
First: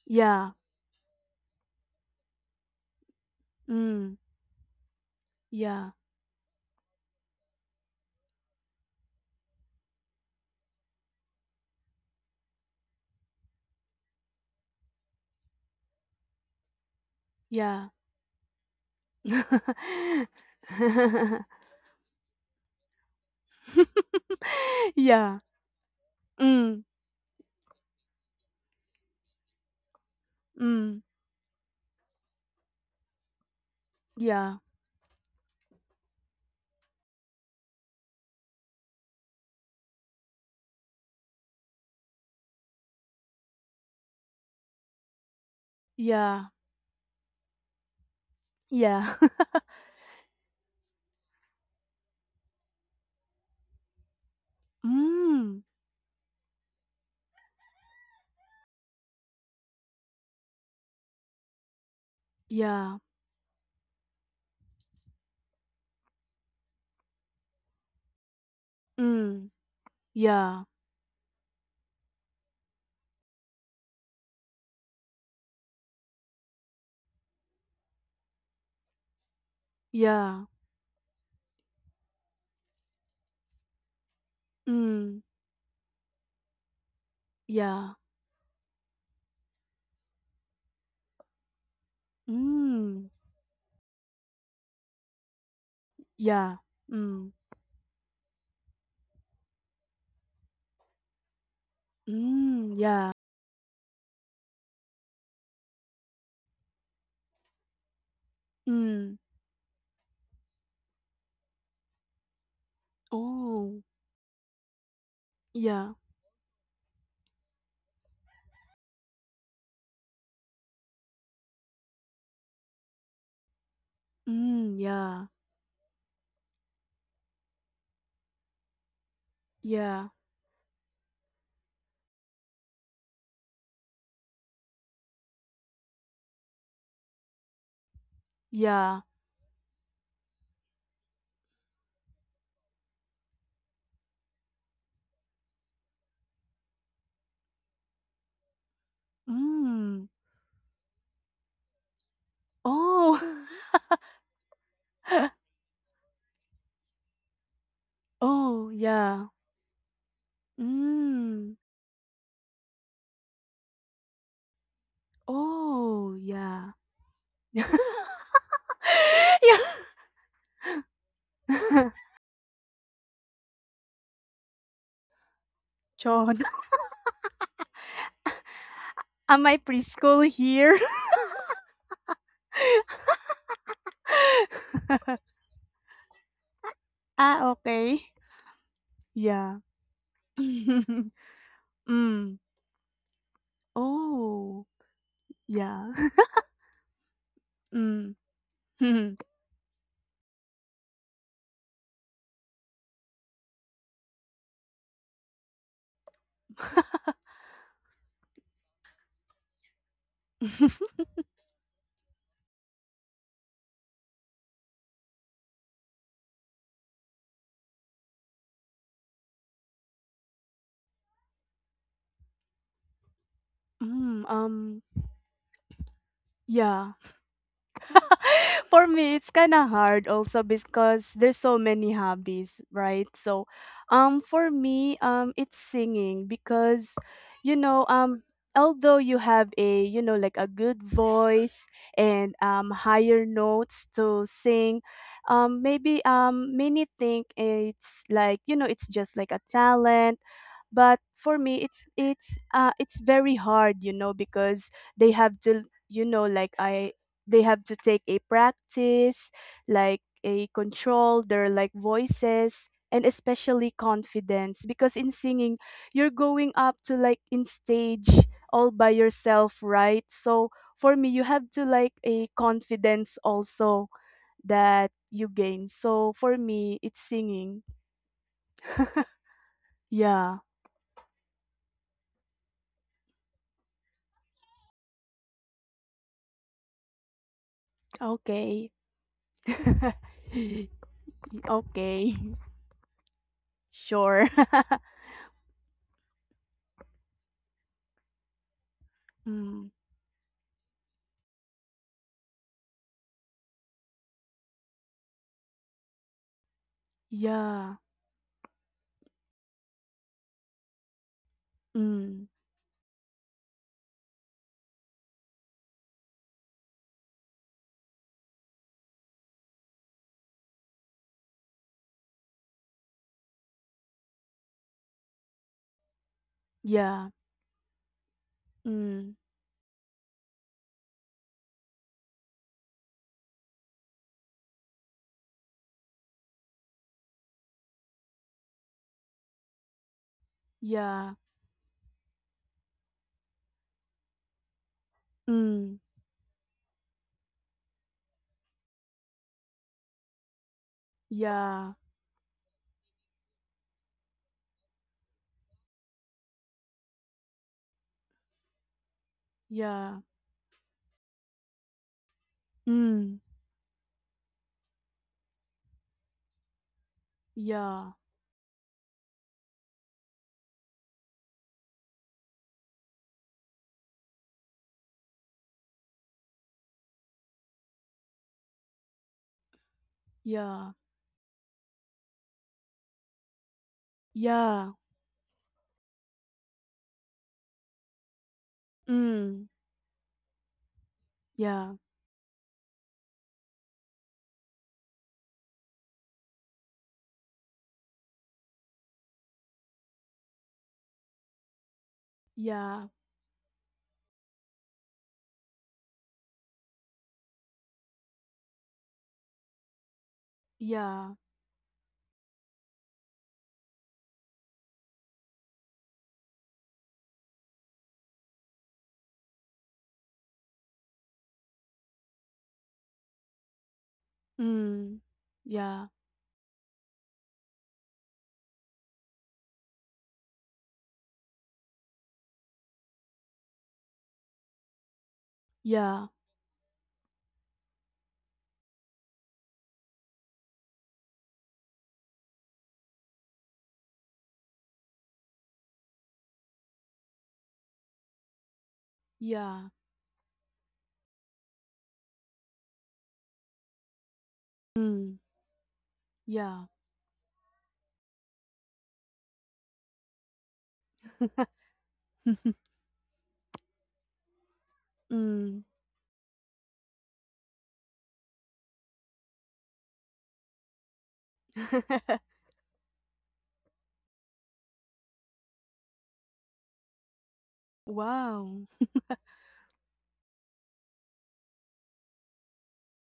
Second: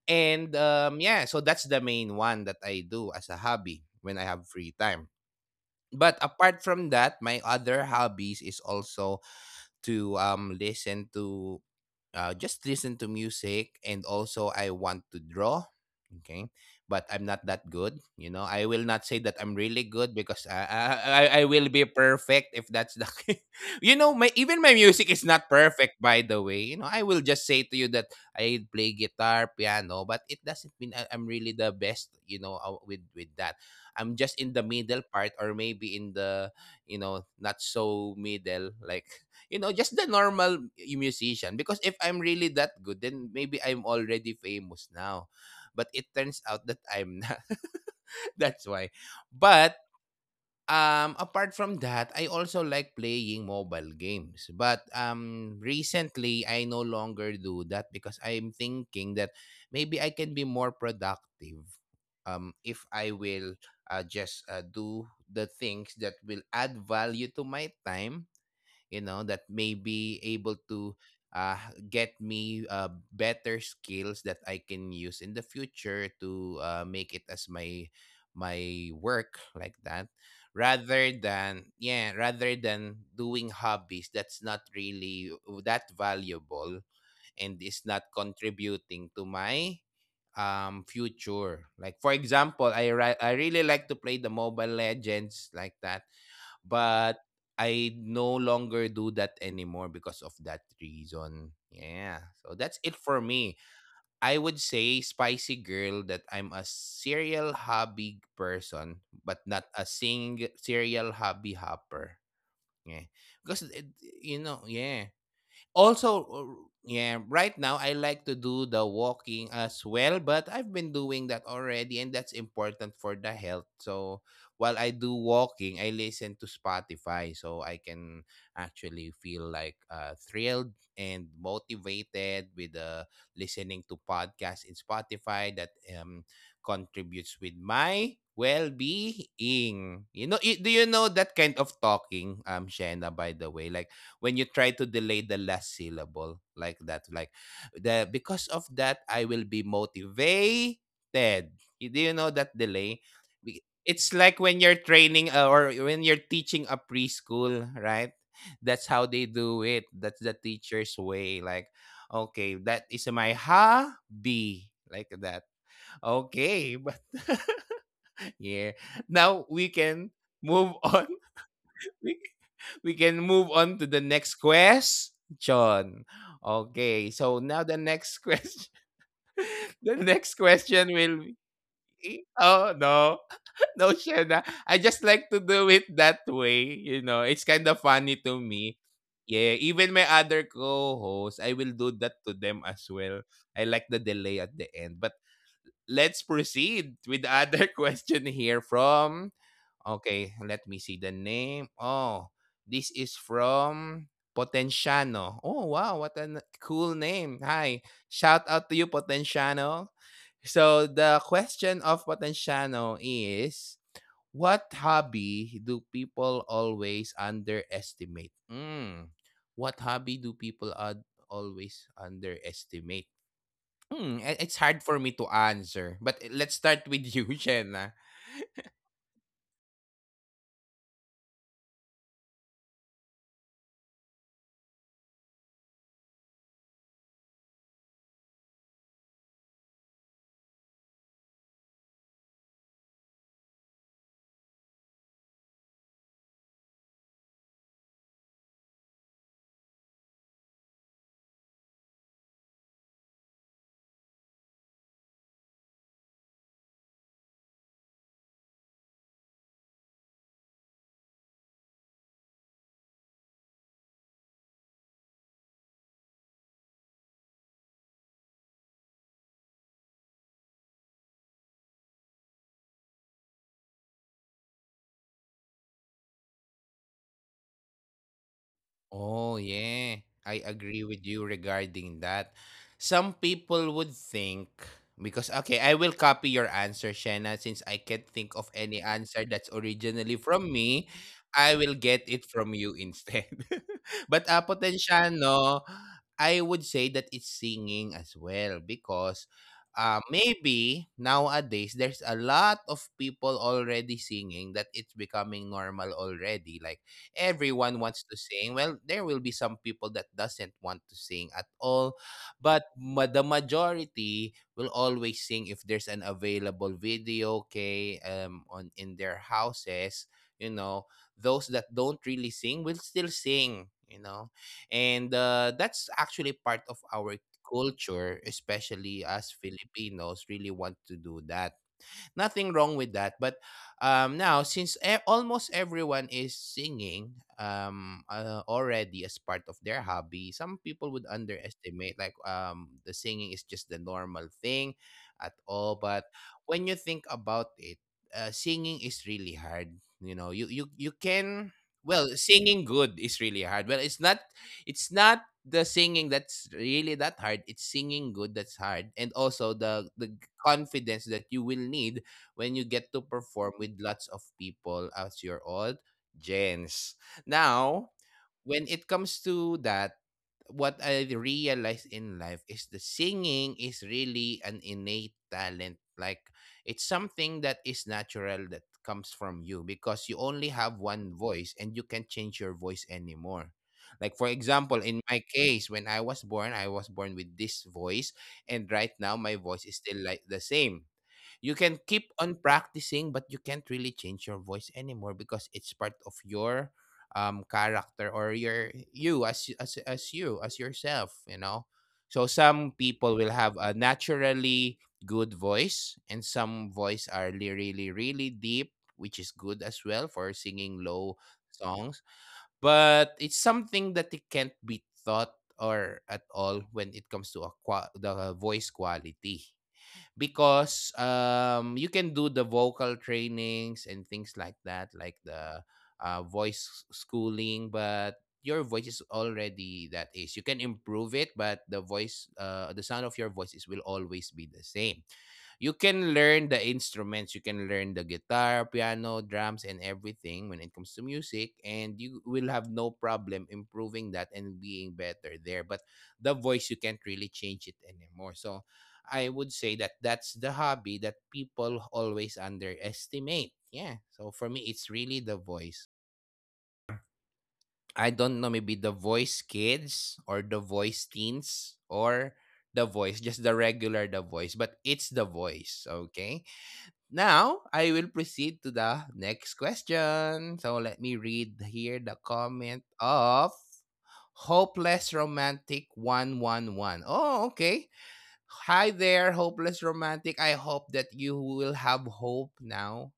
S2: Yeah.
S1: So that's the main one that I do as a hobby
S2: Mm.
S1: when I have free time.
S2: Yeah,
S1: But apart from that, my other hobbies is also to listen to, just listen to music, and also I want to draw. Okay. But I'm not that
S2: yeah.
S1: good. You know, I will not say that I'm really good because I will be perfect if that's the case. You know, my even my music is
S2: Yeah.
S1: not perfect, by the way. You
S2: Mm.
S1: know, I will just say to you that I play guitar, piano, but it doesn't mean
S2: Mm.
S1: I'm really the best, you know, with that. I'm just in
S2: Yeah.
S1: the middle part, or maybe in the, you know, not so middle, like you know, just the normal musician, because if I'm really that good then maybe I'm already famous now, but it turns
S2: Yeah.
S1: out that I'm not. That's why.
S2: Yeah.
S1: But apart from that, I also like playing mobile games, but
S2: Mm.
S1: recently I no longer do that because I'm thinking that maybe I can be more productive if
S2: Yeah.
S1: I will just do the things that will add value to my time, you know, that
S2: Mm.
S1: may be able
S2: Yeah.
S1: to uh, get me better skills that I can use in the future to make it as my my work like that,
S2: Yeah.
S1: rather than, yeah, rather than doing hobbies that's not
S2: Mm.
S1: really that valuable and is
S2: Yeah.
S1: not contributing to my future. Like for example,
S2: Mm.
S1: I really like to play the mobile legends like that,
S2: Yeah.
S1: but
S2: Mm.
S1: I no longer do that anymore because of that reason. Yeah. So
S2: Mm,
S1: that's it
S2: yeah.
S1: for me. I would say, spicy girl, that I'm a serial hobby person,
S2: Mm.
S1: but not a sing serial hobby hopper. Yeah. Because
S2: Oh,
S1: it, you know, yeah.
S2: yeah.
S1: Also, yeah, right now I like to do the walking as well, but I've been doing that already and that's important for the health. So
S2: Mm,
S1: while I do
S2: yeah.
S1: walking, I listen to Spotify so I can actually feel like
S2: Yeah.
S1: thrilled and motivated with listening to podcasts in Spotify that um, contributes with my
S2: Yeah.
S1: well-being. You know, do you know that kind of talking, Shena, by the way? Like when you try to delay the last syllable like that, like the, because of that I will be
S2: Mm.
S1: motivated. Do you know that delay?
S2: Oh.
S1: It's like when you're training, or when you're teaching a preschool, right? That's
S2: Oh,
S1: how they
S2: yeah.
S1: do it, that's the teacher's way, like,
S2: Mm.
S1: okay, that is my hobby like that.
S2: Oh,
S1: Okay, but
S2: yeah.
S1: yeah, now we can
S2: Yeah.
S1: move on. We can move on to the next question. Okay,
S2: John,
S1: so now the next question. The
S2: am
S1: next
S2: I
S1: question
S2: preschool
S1: will be,
S2: here?
S1: oh no, no, Shena. I just like to do it that way. You know, it's kind of funny
S2: Ah,
S1: to me.
S2: okay.
S1: Yeah, even my
S2: Yeah.
S1: other co-hosts, I will do that to them as
S2: Mm.
S1: well. I like the delay at the end.
S2: Oh,
S1: But let's
S2: yeah.
S1: proceed with the other question
S2: Mm.
S1: here from. Okay, let me see the name. Oh, this is from Potenciano. Oh, wow, what a cool name. Hi. Shout out to you, Potenciano. So, the question of Potenciano is, what hobby do people always underestimate? Mm. What hobby do people always underestimate? Hmm,
S2: Mm,
S1: it's hard for me to answer. But let's start with
S2: yeah.
S1: you, Shen.
S2: For me, it's kind of hard also because there's so many hobbies, right? So, for me, it's singing because, you know, um, although you have a, like a good voice and higher notes to sing, maybe many think it's like it's just like a talent, but for me it's very hard, because they have to you know like I they have to take a practice like a control their like voices, and especially confidence because in singing you're going up to like in stage all by yourself, right? So for me you have to like a confidence also that you gain. So for me it's singing.
S1: Oh, yeah. I
S2: Yeah.
S1: agree with you regarding that. Some people would think, because, okay, I will copy your answer, Shena, since I can't think of
S2: Okay.
S1: any answer that's originally from me. I will get
S2: Okay.
S1: it from you instead. But
S2: Sure.
S1: Potensyano, I would say that it's singing as well, because
S2: Mm,
S1: maybe nowadays there's a lot of people already singing that it's becoming normal already. Like,
S2: yeah.
S1: everyone wants to sing. Well, there will be some people that doesn't want to sing at all,
S2: Mm,
S1: but the majority will always sing if there's an available video, okay, on in their houses, you know. Those that don't really sing will still sing, you know, and that's actually part of
S2: yeah.
S1: our culture, especially
S2: Mm,
S1: us Filipinos really want to do that. Nothing wrong with that. But now, since almost everyone is singing already as part of their hobby, some people would
S2: yeah.
S1: underestimate like, the singing is just the normal thing at all.
S2: Mm,
S1: But when you think about it, singing is really hard. You know, you can,
S2: yeah.
S1: well, singing good is really hard. Well, it's not, it's not the singing that's really that hard, it's singing good that's hard, and also the
S2: Yeah.
S1: the confidence that you will need when you get to
S2: Mm,
S1: perform with lots of people as your old gens. Now,
S2: yeah.
S1: when it comes to that, what I realized in life is the singing is really an innate talent. Like, it's something that is natural that comes from you, because you only
S2: Yeah.
S1: have one voice and you can't change your voice anymore. Like for
S2: Yeah.
S1: example, in my case, when I was born with this voice, and right now my
S2: Mm,
S1: voice is still like the same. You
S2: yeah.
S1: can keep on practicing but you can't really change your voice anymore because it's part of your character, or your you, as you, as yourself, you know. So some
S2: Yeah.
S1: people will have a naturally good voice, and some voice are really really really deep, which is good as well for singing
S2: Yeah.
S1: low songs, but it's something that it can't be taught or at all when it comes to a the voice quality, because you can do the vocal trainings and things like that,
S2: Mm,
S1: like the
S2: yeah.
S1: voice schooling. But your voice is already that, is, you can improve it, but the voice, the sound of your voice is, will always be the same. You
S2: Yeah.
S1: can learn the instruments, you can learn the guitar, piano, drums, and everything when it comes to music and you will have no problem improving that and being better there, but the voice, you can't really change it anymore. So I would
S2: Yeah.
S1: say that that's the hobby that people always underestimate. Yeah. So for me, it's really
S2: Mm,
S1: the voice.
S2: yeah.
S1: I don't know, maybe the voice kids or the voice teens, or the voice, just the regular the voice, but it's the
S2: Mm.
S1: voice. Okay. Now I will proceed to the next question. So let me read here the comment of Hopeless Romantic one one one. Oh, okay.
S2: Wow.
S1: Hi there, hopeless romantic. I hope that you will have hope now.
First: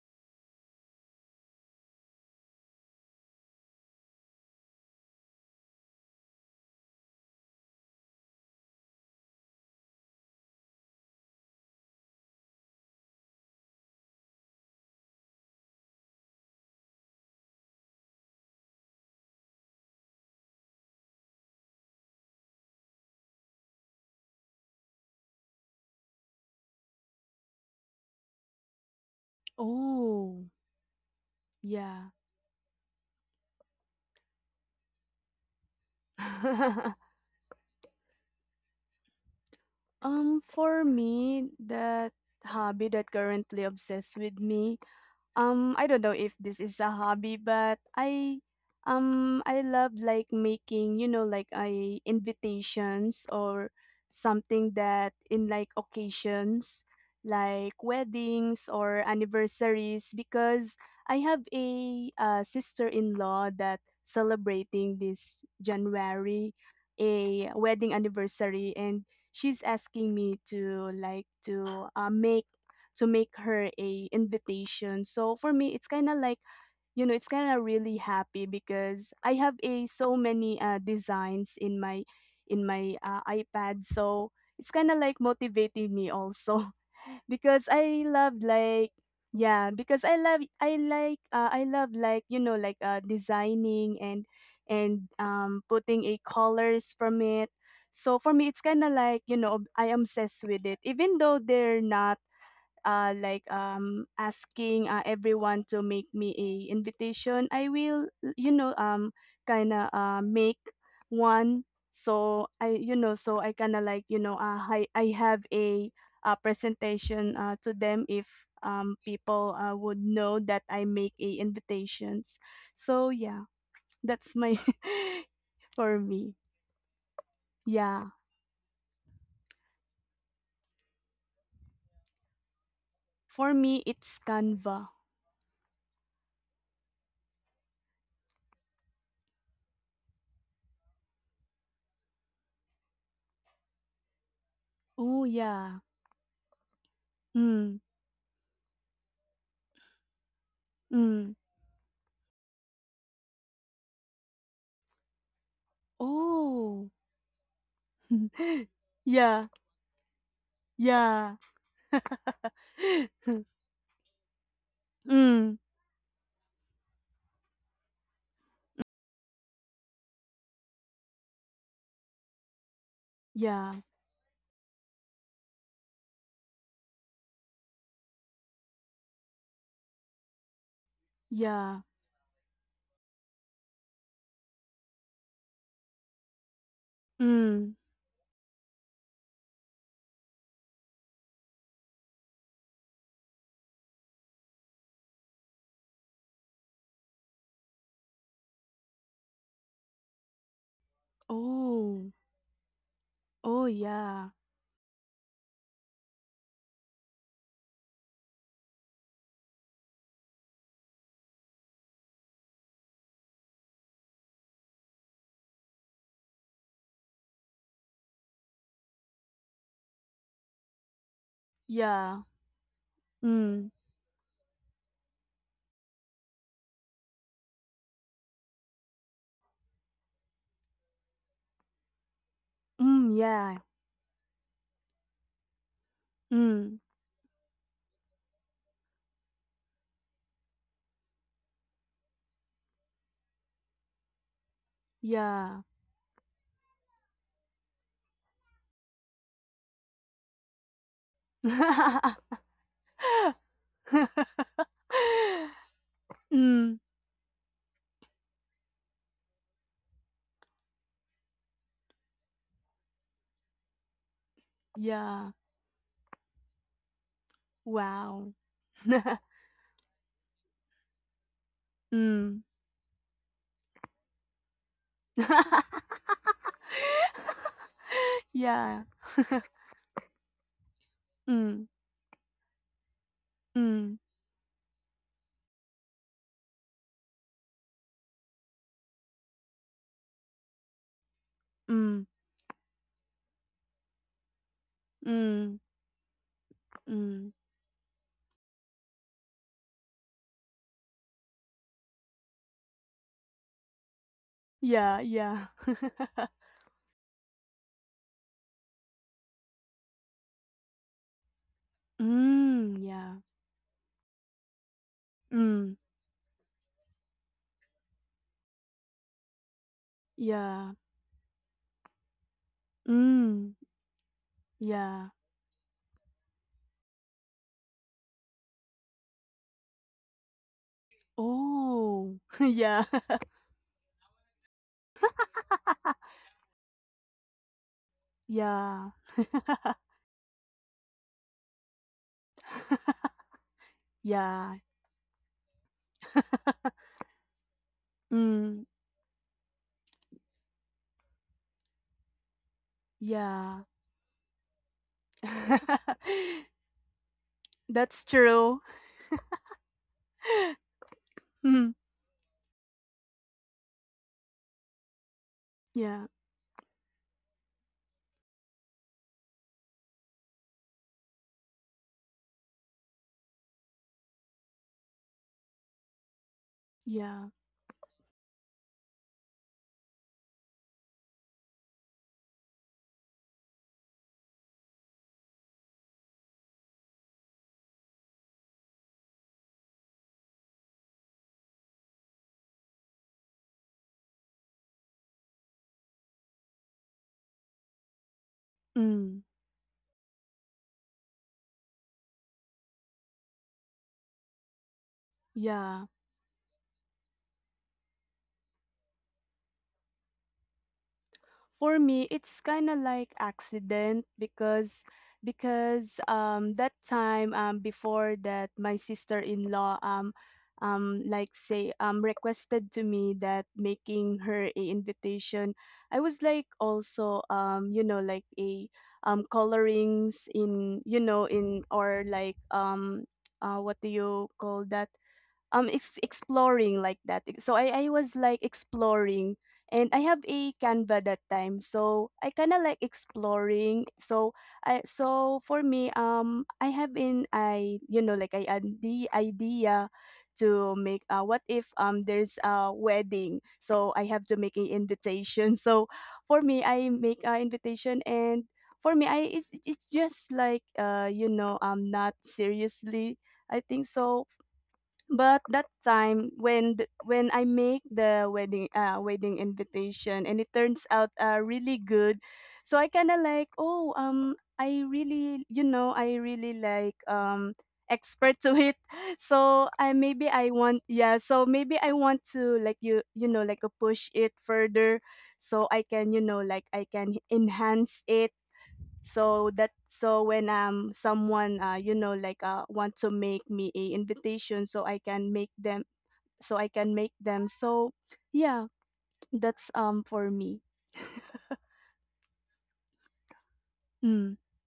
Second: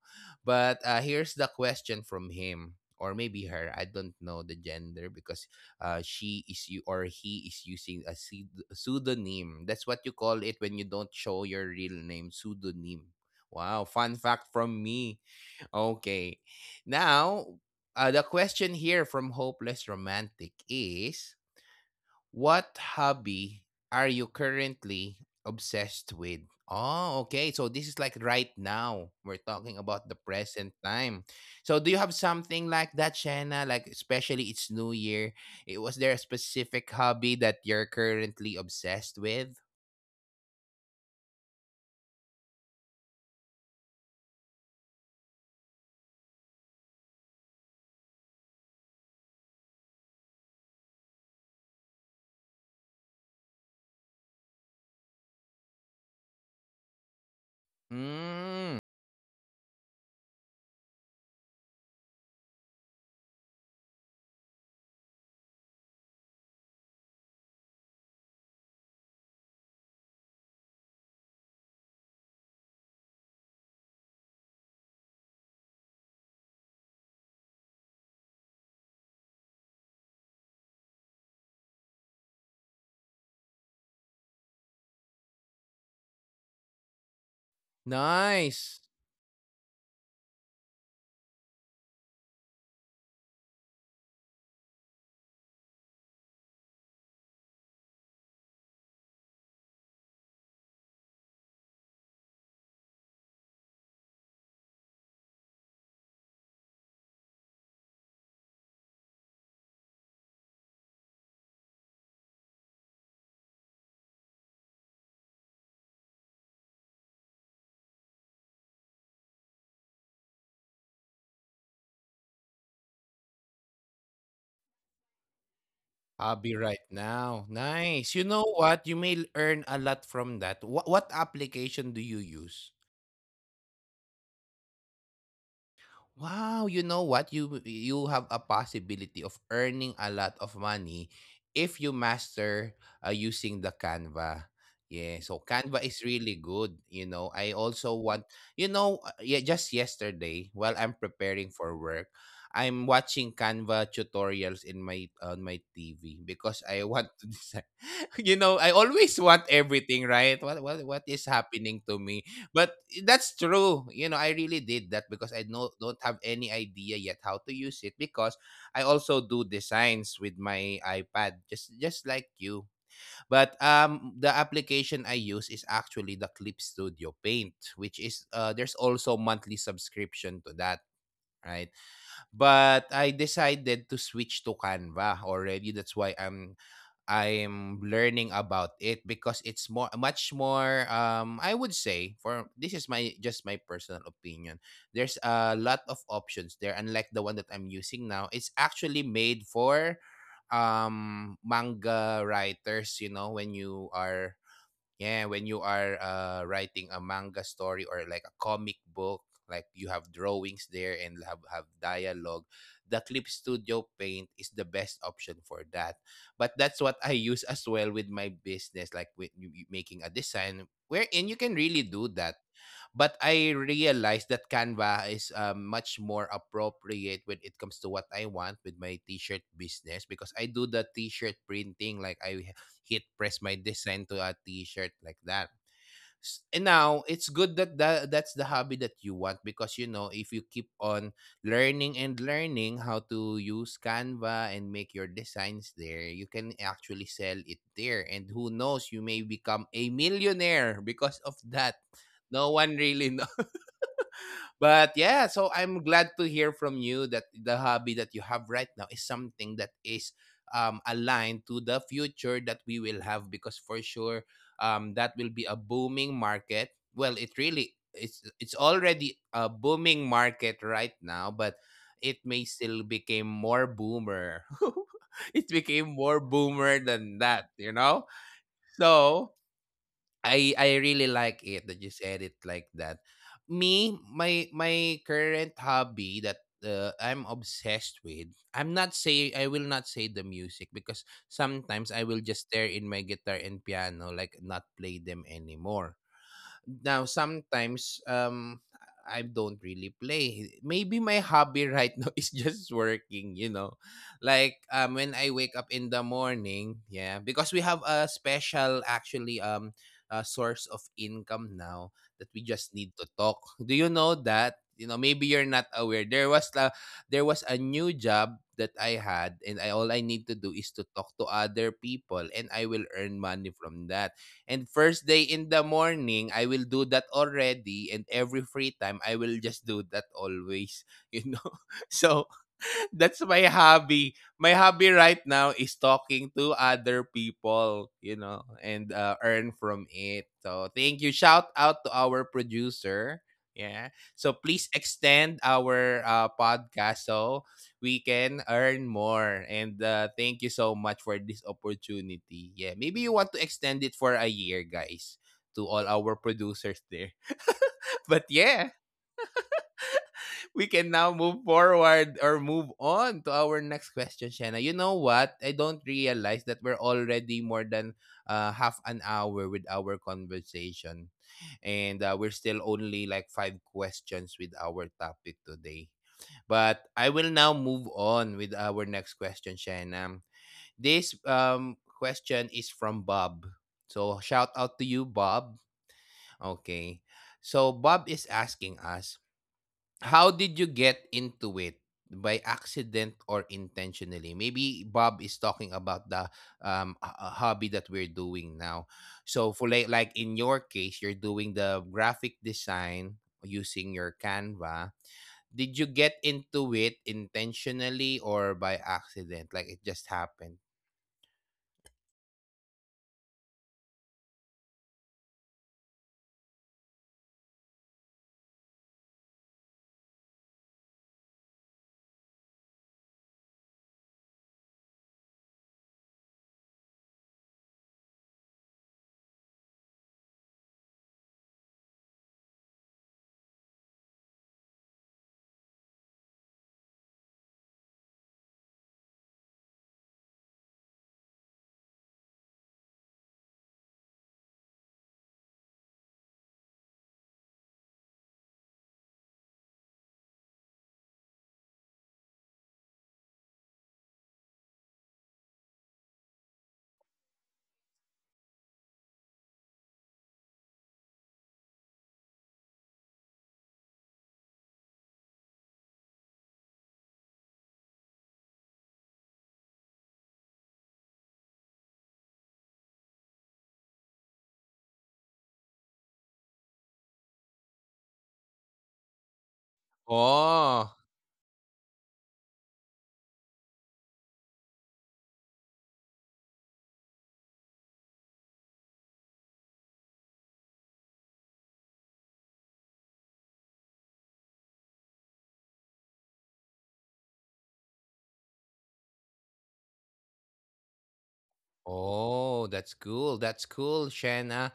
S1: But here's the question from him, or maybe her. I don't know the gender because she is, you, or he is using a pseudonym. That's what you call it when you don't show your real name, pseudonym. Wow, fun fact from me. Okay, now the question here from hopeless romantic is, what hobby are you currently obsessed with? Oh, okay. So this is like right now. We're talking about the
S2: Oh,
S1: present time. So do you
S2: yeah.
S1: have something like that, Shanna? Like, especially it's New Year. It, was there a specific hobby that you're currently obsessed with?
S2: For me, that hobby that currently obsessed with me, I don't know if this is a hobby, but I love like making, you know, like I invitations or something that in like occasions like weddings
S1: Mm,
S2: or anniversaries because I have a sister-in-law that celebrating this January a wedding anniversary, and she's asking me to like to make her a invitation. So for me, it's kind of like, you know, it's kind of really happy because I have a so many designs in my iPad. So it's kind of like motivating me also because I love
S1: nice.
S2: like, yeah, because I like I love like like designing and putting a colors from it. So for me, it's kind of like, you know, I am obsessed with it, even though they're not asking everyone to make me a invitation, I will, you know, um, kind of make one. So I, you know, so I kind of like, you know, I have a, presentation to them if people would know that I make a invitations. So yeah, that's my for me.
S1: Hobby right now.
S2: Yeah,
S1: Nice. You know what? You may earn a lot from that. What application do you use?
S2: for me it's Canva.
S1: Wow, you know what? You have a possibility of earning a lot of money if you master using the Canva. Yeah,
S2: Oh
S1: so Canva
S2: yeah.
S1: is really good, you know. I
S2: Mm.
S1: also want, you know, yeah, just yesterday while I'm
S2: Mm.
S1: preparing for work, I'm watching Canva tutorials in my on my TV because I
S2: Oh.
S1: want to design. You know, I always want
S2: Yeah,
S1: everything, right? What, what is
S2: yeah.
S1: happening to me? But that's true, you know, I really did that because I,
S2: Mm,
S1: no, don't have any idea yet how to use it, because I also do designs with my iPad, just like you, but
S2: yeah,
S1: the application I use is actually the Clip Studio Paint, which is, uh, there's also monthly subscription to that, right.
S2: yeah.
S1: But I decided to switch to Canva already, that's why i'm
S2: Mm.
S1: I'm learning about it, because it's more much more, I would say, for this is my just my personal opinion, there's a lot of options there unlike the one that I'm using now. It's actually made for
S2: Oh,
S1: manga writers, you know, when
S2: oh
S1: you
S2: yeah,
S1: are, yeah, when you are writing a manga story or like a comic book, like you have drawings there and have dialogue, the Clip Studio Paint is the best option for that. But that's what I use as well with my business, like with you making a design, wherein you can really do
S2: yeah.
S1: that. But I
S2: Mm,
S1: realized that Canva is much more appropriate when it comes to what I want with my t-shirt business because I do the t-shirt printing, like I hit
S2: mm,
S1: press my
S2: yeah.
S1: design to a t-shirt like that. And
S2: Mm,
S1: now it's good that that's the hobby that you want, because you know, if you keep on learning and learning how to use Canva and make your
S2: yeah.
S1: designs there, you can actually sell it there, and who knows, you may become a millionaire because of that. No one really. But yeah, so I'm glad to hear
S2: Mm,
S1: from you that the hobby that you have right now is something that is aligned to the future that we will have, because for sure that will
S2: yeah.
S1: be a booming market. Well, it really it's
S2: Wow.
S1: it's already a booming market right now, but it
S2: Mm.
S1: may still become more boomer. It became more boomer than that, you know.
S2: Yeah.
S1: So I really like it
S2: Mm,
S1: that you said it like that. Me,
S2: mm,
S1: my current hobby that I'm obsessed with. I will not say the music, because sometimes I
S2: mm,
S1: will just stare in my guitar and piano, like not play them
S2: mm,
S1: anymore. Now,
S2: mm.
S1: sometimes I don't really play. Maybe my hobby right now is just working, you know. Like
S2: Yeah,
S1: when I
S2: yeah.
S1: wake up in the morning, yeah, because we have a special actually source of income now, that we just
S2: Mm,
S1: need to
S2: yeah.
S1: talk. Do you know that? You know, maybe you're not
S2: Mm,
S1: aware. There was a new job that I had, and I all I need to do is
S2: yeah.
S1: to talk to other people and I will earn money
S2: Mm,
S1: from that. And first
S2: yeah.
S1: day in the morning, I will do that already. And every free time, I will just do that always. You know?
S2: Oh,
S1: So,
S2: yeah.
S1: that's my hobby. My hobby right now is talking to other people and
S2: Yeah.
S1: earn from it. So, thank you. Shout out to our producer. Yeah. So,
S2: Yeah.
S1: please extend our podcast. So, we can
S2: Mm,
S1: earn more. And thank you so much for this opportunity. Yeah, maybe you want to
S2: yeah.
S1: extend it for a year, guys, to all our producers there.
S2: That's
S1: But
S2: true.
S1: yeah, we can now move
S2: Mm,
S1: forward or move on to our next question, Shanna. You know what? I don't
S2: yeah.
S1: realize that we're already more than half an hour with our conversation. And we're still only like five questions with our topic today. But I
S2: Yeah.
S1: will now move on with our next question, Shanna. This question is from Bob. So shout out to you, Bob. Okay. So Bob is asking us, how did you get into it? By accident or intentionally? Maybe Bob is talking about the hobby that we're doing now.
S2: Mm,
S1: So for like in your case, you're doing the graphic design using your Canva. Did
S2: yeah.
S1: you get into it intentionally or by accident? Like it just happened?
S2: For me, it's kind of like accident because that time before that my sister-in-law like say requested to me that making her a invitation. I was like also you know like a colorings in you know in or like what do you call that exploring like that so I was like exploring, and I have a Canva that time, so I kind of like exploring. So for me, I have been, I you know like, I had the idea to make what if there's a wedding, so I have to make an invitation. So for me, I make an invitation. And for me, it's just like you know, I'm not seriously, I think so. But that time when when I make the wedding invitation and it turns out really good, so I kind of like, oh, I really, you know, I really like, expert to it. So I maybe I want,
S1: Oh,
S2: yeah, so maybe I want to like, you know like, push it further, so I can, you know, like I can enhance it, so that, so when someone you know like want to make me a invitation so I can make them, so yeah, that's, for me.
S1: Oh, that's cool. That's cool,
S2: Mm.
S1: Shanna.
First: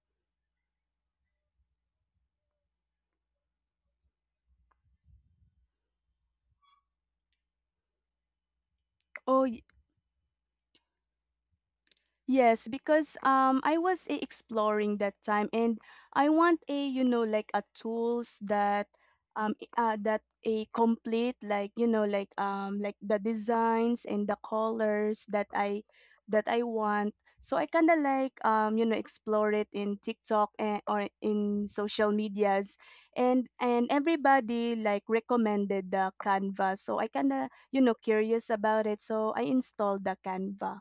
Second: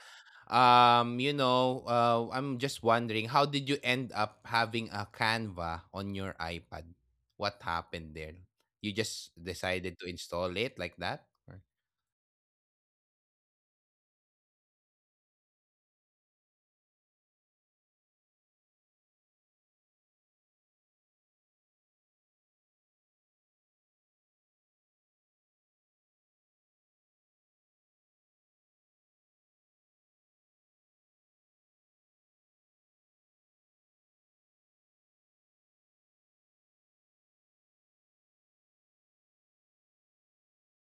S1: I'm just wondering, how did you end up having a Canva on your iPad? What happened there? You just
S2: Oh,
S1: decided to install it like that?
S2: yes, because I was exploring that time, and I want a, you know, like a tools that that a complete, like, you know, like the designs and the colors that I want. So I kind of like, you know, explore it in TikTok or in social medias, and everybody like recommended the Canva. So I kind of, you know, curious about it. So I installed the Canva.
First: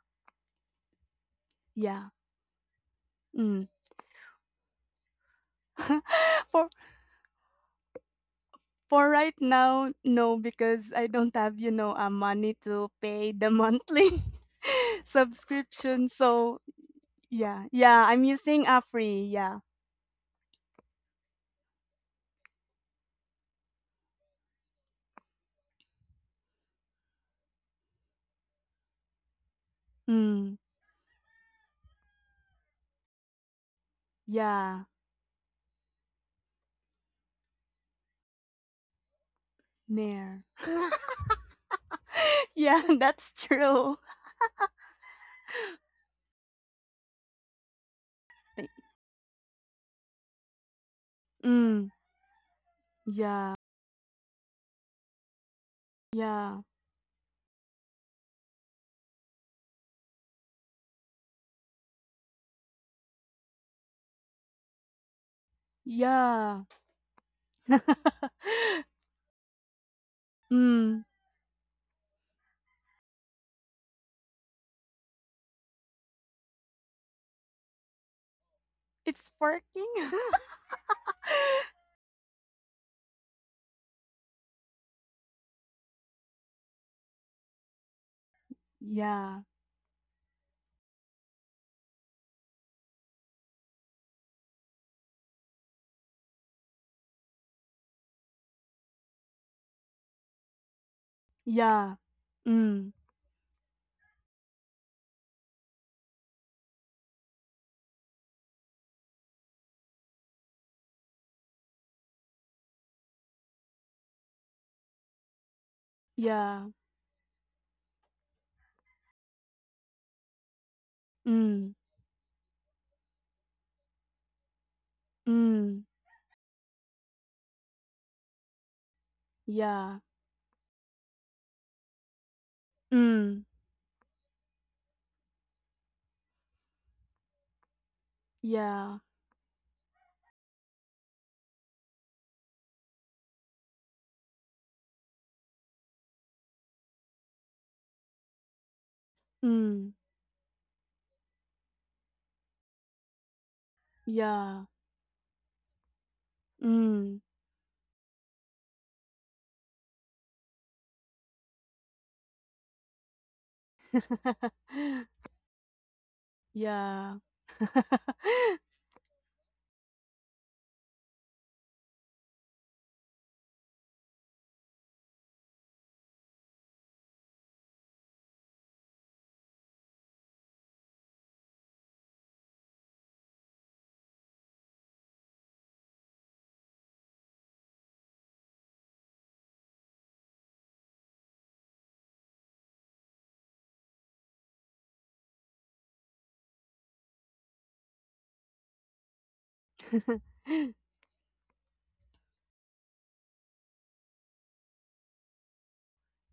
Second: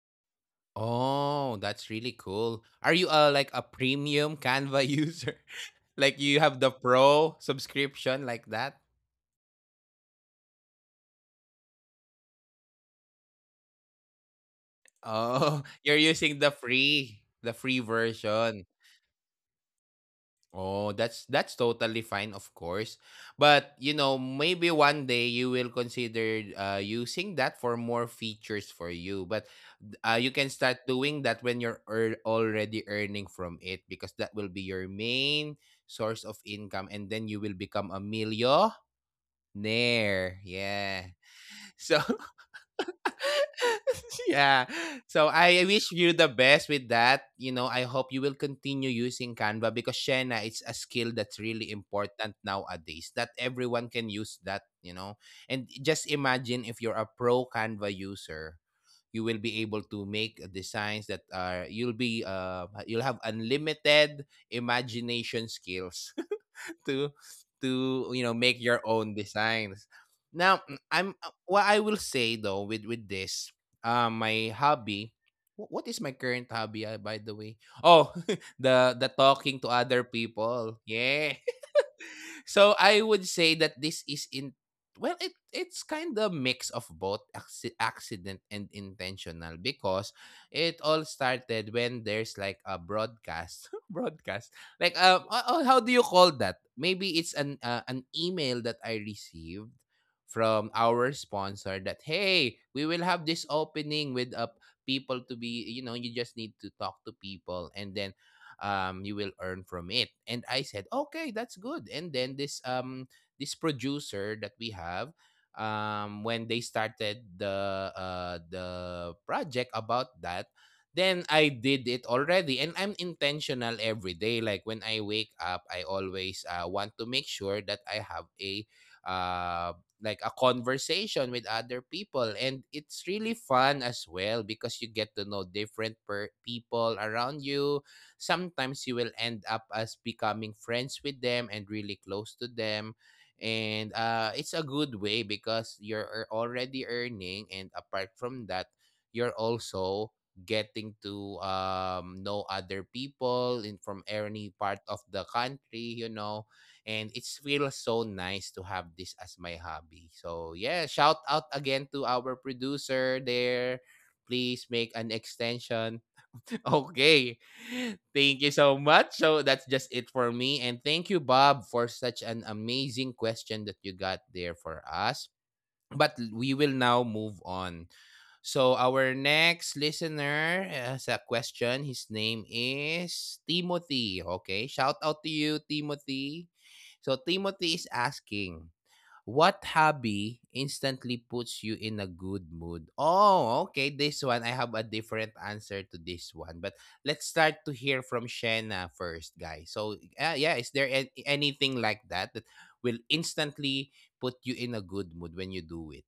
S1: Oh, that's
S2: Yeah.
S1: really cool. Are you like a
S2: Mm.
S1: premium Canva user? Like you have
S2: for
S1: the pro subscription like that?
S2: for right now, no, because I don't have, you know, money to pay the monthly
S1: Oh, you're
S2: subscription.
S1: using
S2: So
S1: the free, the
S2: yeah,
S1: free
S2: yeah, I'm using
S1: version.
S2: a free. Yeah,
S1: Oh, that's totally fine, of course. But maybe one day you will consider using that for more features for you. But you
S2: mm,
S1: can start doing that when you're already earning from it, because that will be
S2: yeah,
S1: your main source of income, and then you will become a
S2: Nair.
S1: millionaire. Yeah. So
S2: Yeah, that's true.
S1: yeah. So I wish you the best with that. You know, I hope you will continue using Canva because, Shena, it's a skill that's really
S2: Mm,
S1: important nowadays. That
S2: yeah,
S1: everyone can use that. And just
S2: yeah,
S1: imagine if you're a pro Canva user, you will be able to make designs that are you'll be you'll have unlimited imagination skills.
S2: yeah.
S1: to to you know make your own designs. Now,
S2: Mm,
S1: I'm what I will say though with this, my hobby. What is my current hobby, by the way? Oh, the
S2: it's
S1: talking to
S2: working.
S1: other people. Yeah, so I would say that this is in well it it's kind of mix of both accident and
S2: Yeah,
S1: intentional, because it all started when there's like a broadcast, broadcast, like how do you call that, maybe it's an email that I received from our sponsor
S2: yeah.
S1: that, hey,
S2: Mm,
S1: we will have this opening with people to be you know you just need to talk to people, and then you will earn from it. And I said, okay, that's good. And then this this producer that we have, when
S2: yeah.
S1: they started the project about that, then I
S2: Mm,
S1: did it already. And I'm intentional every day. Like when I wake up,
S2: mm,
S1: I always want to make sure that I have uh,
S2: yeah.
S1: a conversation with other people, and it's
S2: Mm.
S1: really fun as well, because you get to know different people around you. Sometimes
S2: Yeah.
S1: you will end up as becoming friends with them and really close to them. And it's a good way, because you're already earning, and apart from that, you're
S2: Mm.
S1: also getting to know other people in, from any
S2: Yeah.
S1: part of the country. And
S2: Mm.
S1: it feels so nice to have this as my hobby. So yeah, shout out again to our producer there. Please make an extension.
S2: Yeah.
S1: Okay. Thank you so much. So that's just it for me. And thank you, Bob, for such an amazing question that you got there for us. But we will now move on. So our next listener has a question. His name is Timothy. Okay. Shout out to you, Timothy. So Timothy is asking, what hobby instantly puts you in a good mood? Oh, okay. This one, I have a different answer to this one. But let's start to hear from Shanna first, guys. So, yeah, is there anything like that that will instantly put you in a good mood when you do it?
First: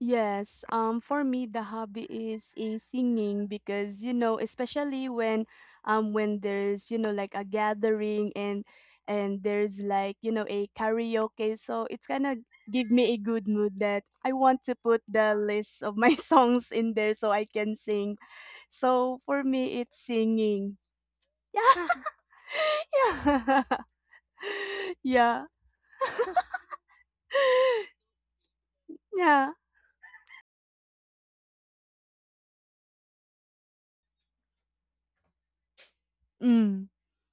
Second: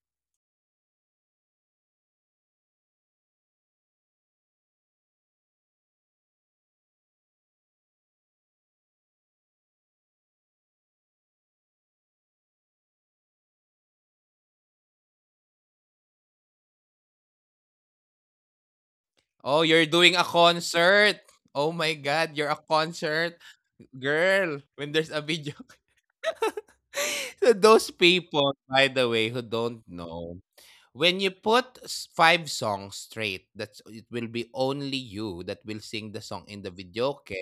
S2: Yes. For me, the hobby is in singing, because you know, especially when there's, you know, like a gathering, and there's like, you know, a karaoke. So it's gonna give me a good mood, that I want to put the list of my songs in there so I can sing. So for
S1: Oh,
S2: me
S1: you're
S2: it's
S1: doing a
S2: singing.
S1: concert. Oh
S2: Yeah.
S1: my God, you're a concert
S2: Yeah.
S1: girl. When there's a
S2: Yeah,
S1: video, so those people, by the way, who
S2: yeah.
S1: don't know, when you put five songs straight, that's, it will be only you that will sing the song in the
S2: Mm.
S1: videoke.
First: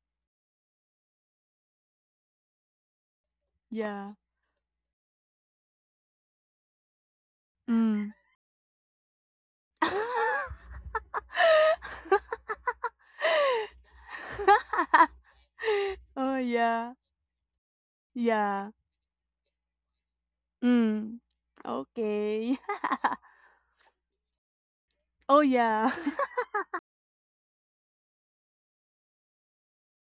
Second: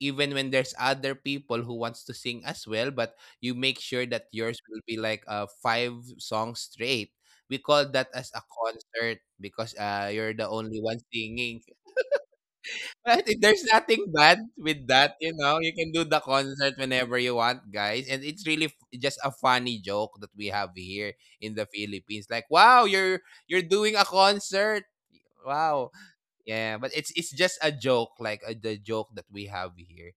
S1: Even when there's other people who wants to sing as well, but you make sure
S2: Yeah.
S1: that yours will be like five songs straight. We call that
S2: Mm.
S1: as a concert because you're the only one singing. Right, there's nothing bad with that, you know? You can do the
S2: Oh,
S1: concert
S2: yeah.
S1: whenever you want, guys. And it's really
S2: Yeah.
S1: just a funny joke that we have here
S2: Mm.
S1: in the Philippines. Like,
S2: Okay.
S1: wow, you're doing a concert.
S2: Oh,
S1: Wow.
S2: yeah.
S1: Yeah, but it's just a joke, like the joke that we have here.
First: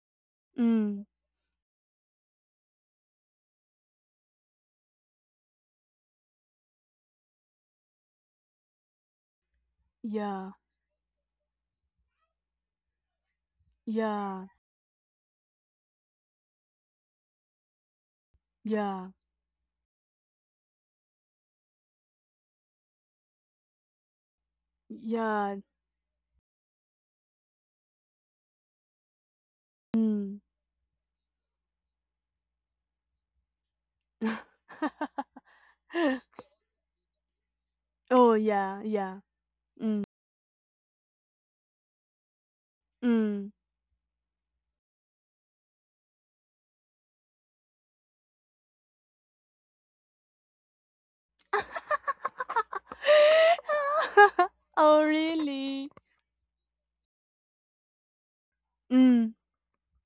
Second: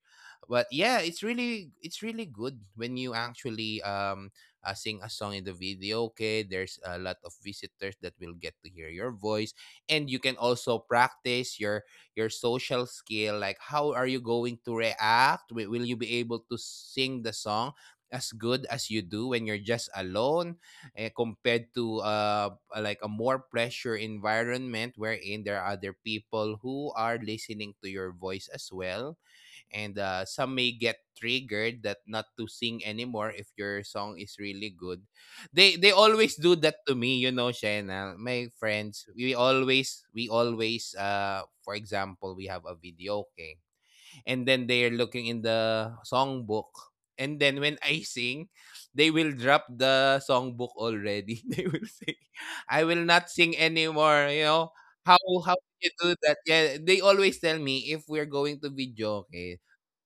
S1: But yeah,
S2: Mm.
S1: it's really good when you actually sing a song in the video. Okay, there's a lot of visitors that will get to hear your voice, and you can
S2: Yeah.
S1: also practice your social skill. Like how are you
S2: Yeah.
S1: going to react? Will you be able to sing the song as good as
S2: Yeah.
S1: you do when you're just alone? Compared to like a more pressure environment, wherein
S2: Yeah.
S1: there are other people who are listening to your voice as well. And
S2: Mm.
S1: some may get triggered that not to sing anymore if your song is really good. They always do that to me, Shena.
S2: Oh,
S1: My
S2: yeah.
S1: friends,
S2: Yeah.
S1: we
S2: Mm.
S1: always we always for example, we have a video.
S2: Mm.
S1: Okay, and then they are looking in the songbook, and then when I sing, they will drop the songbook already, they will say, I will not sing anymore.
S2: Oh,
S1: How how can
S2: really?
S1: you do that? Yeah, they always tell me, if we're going to video,
S2: Mm.
S1: okay,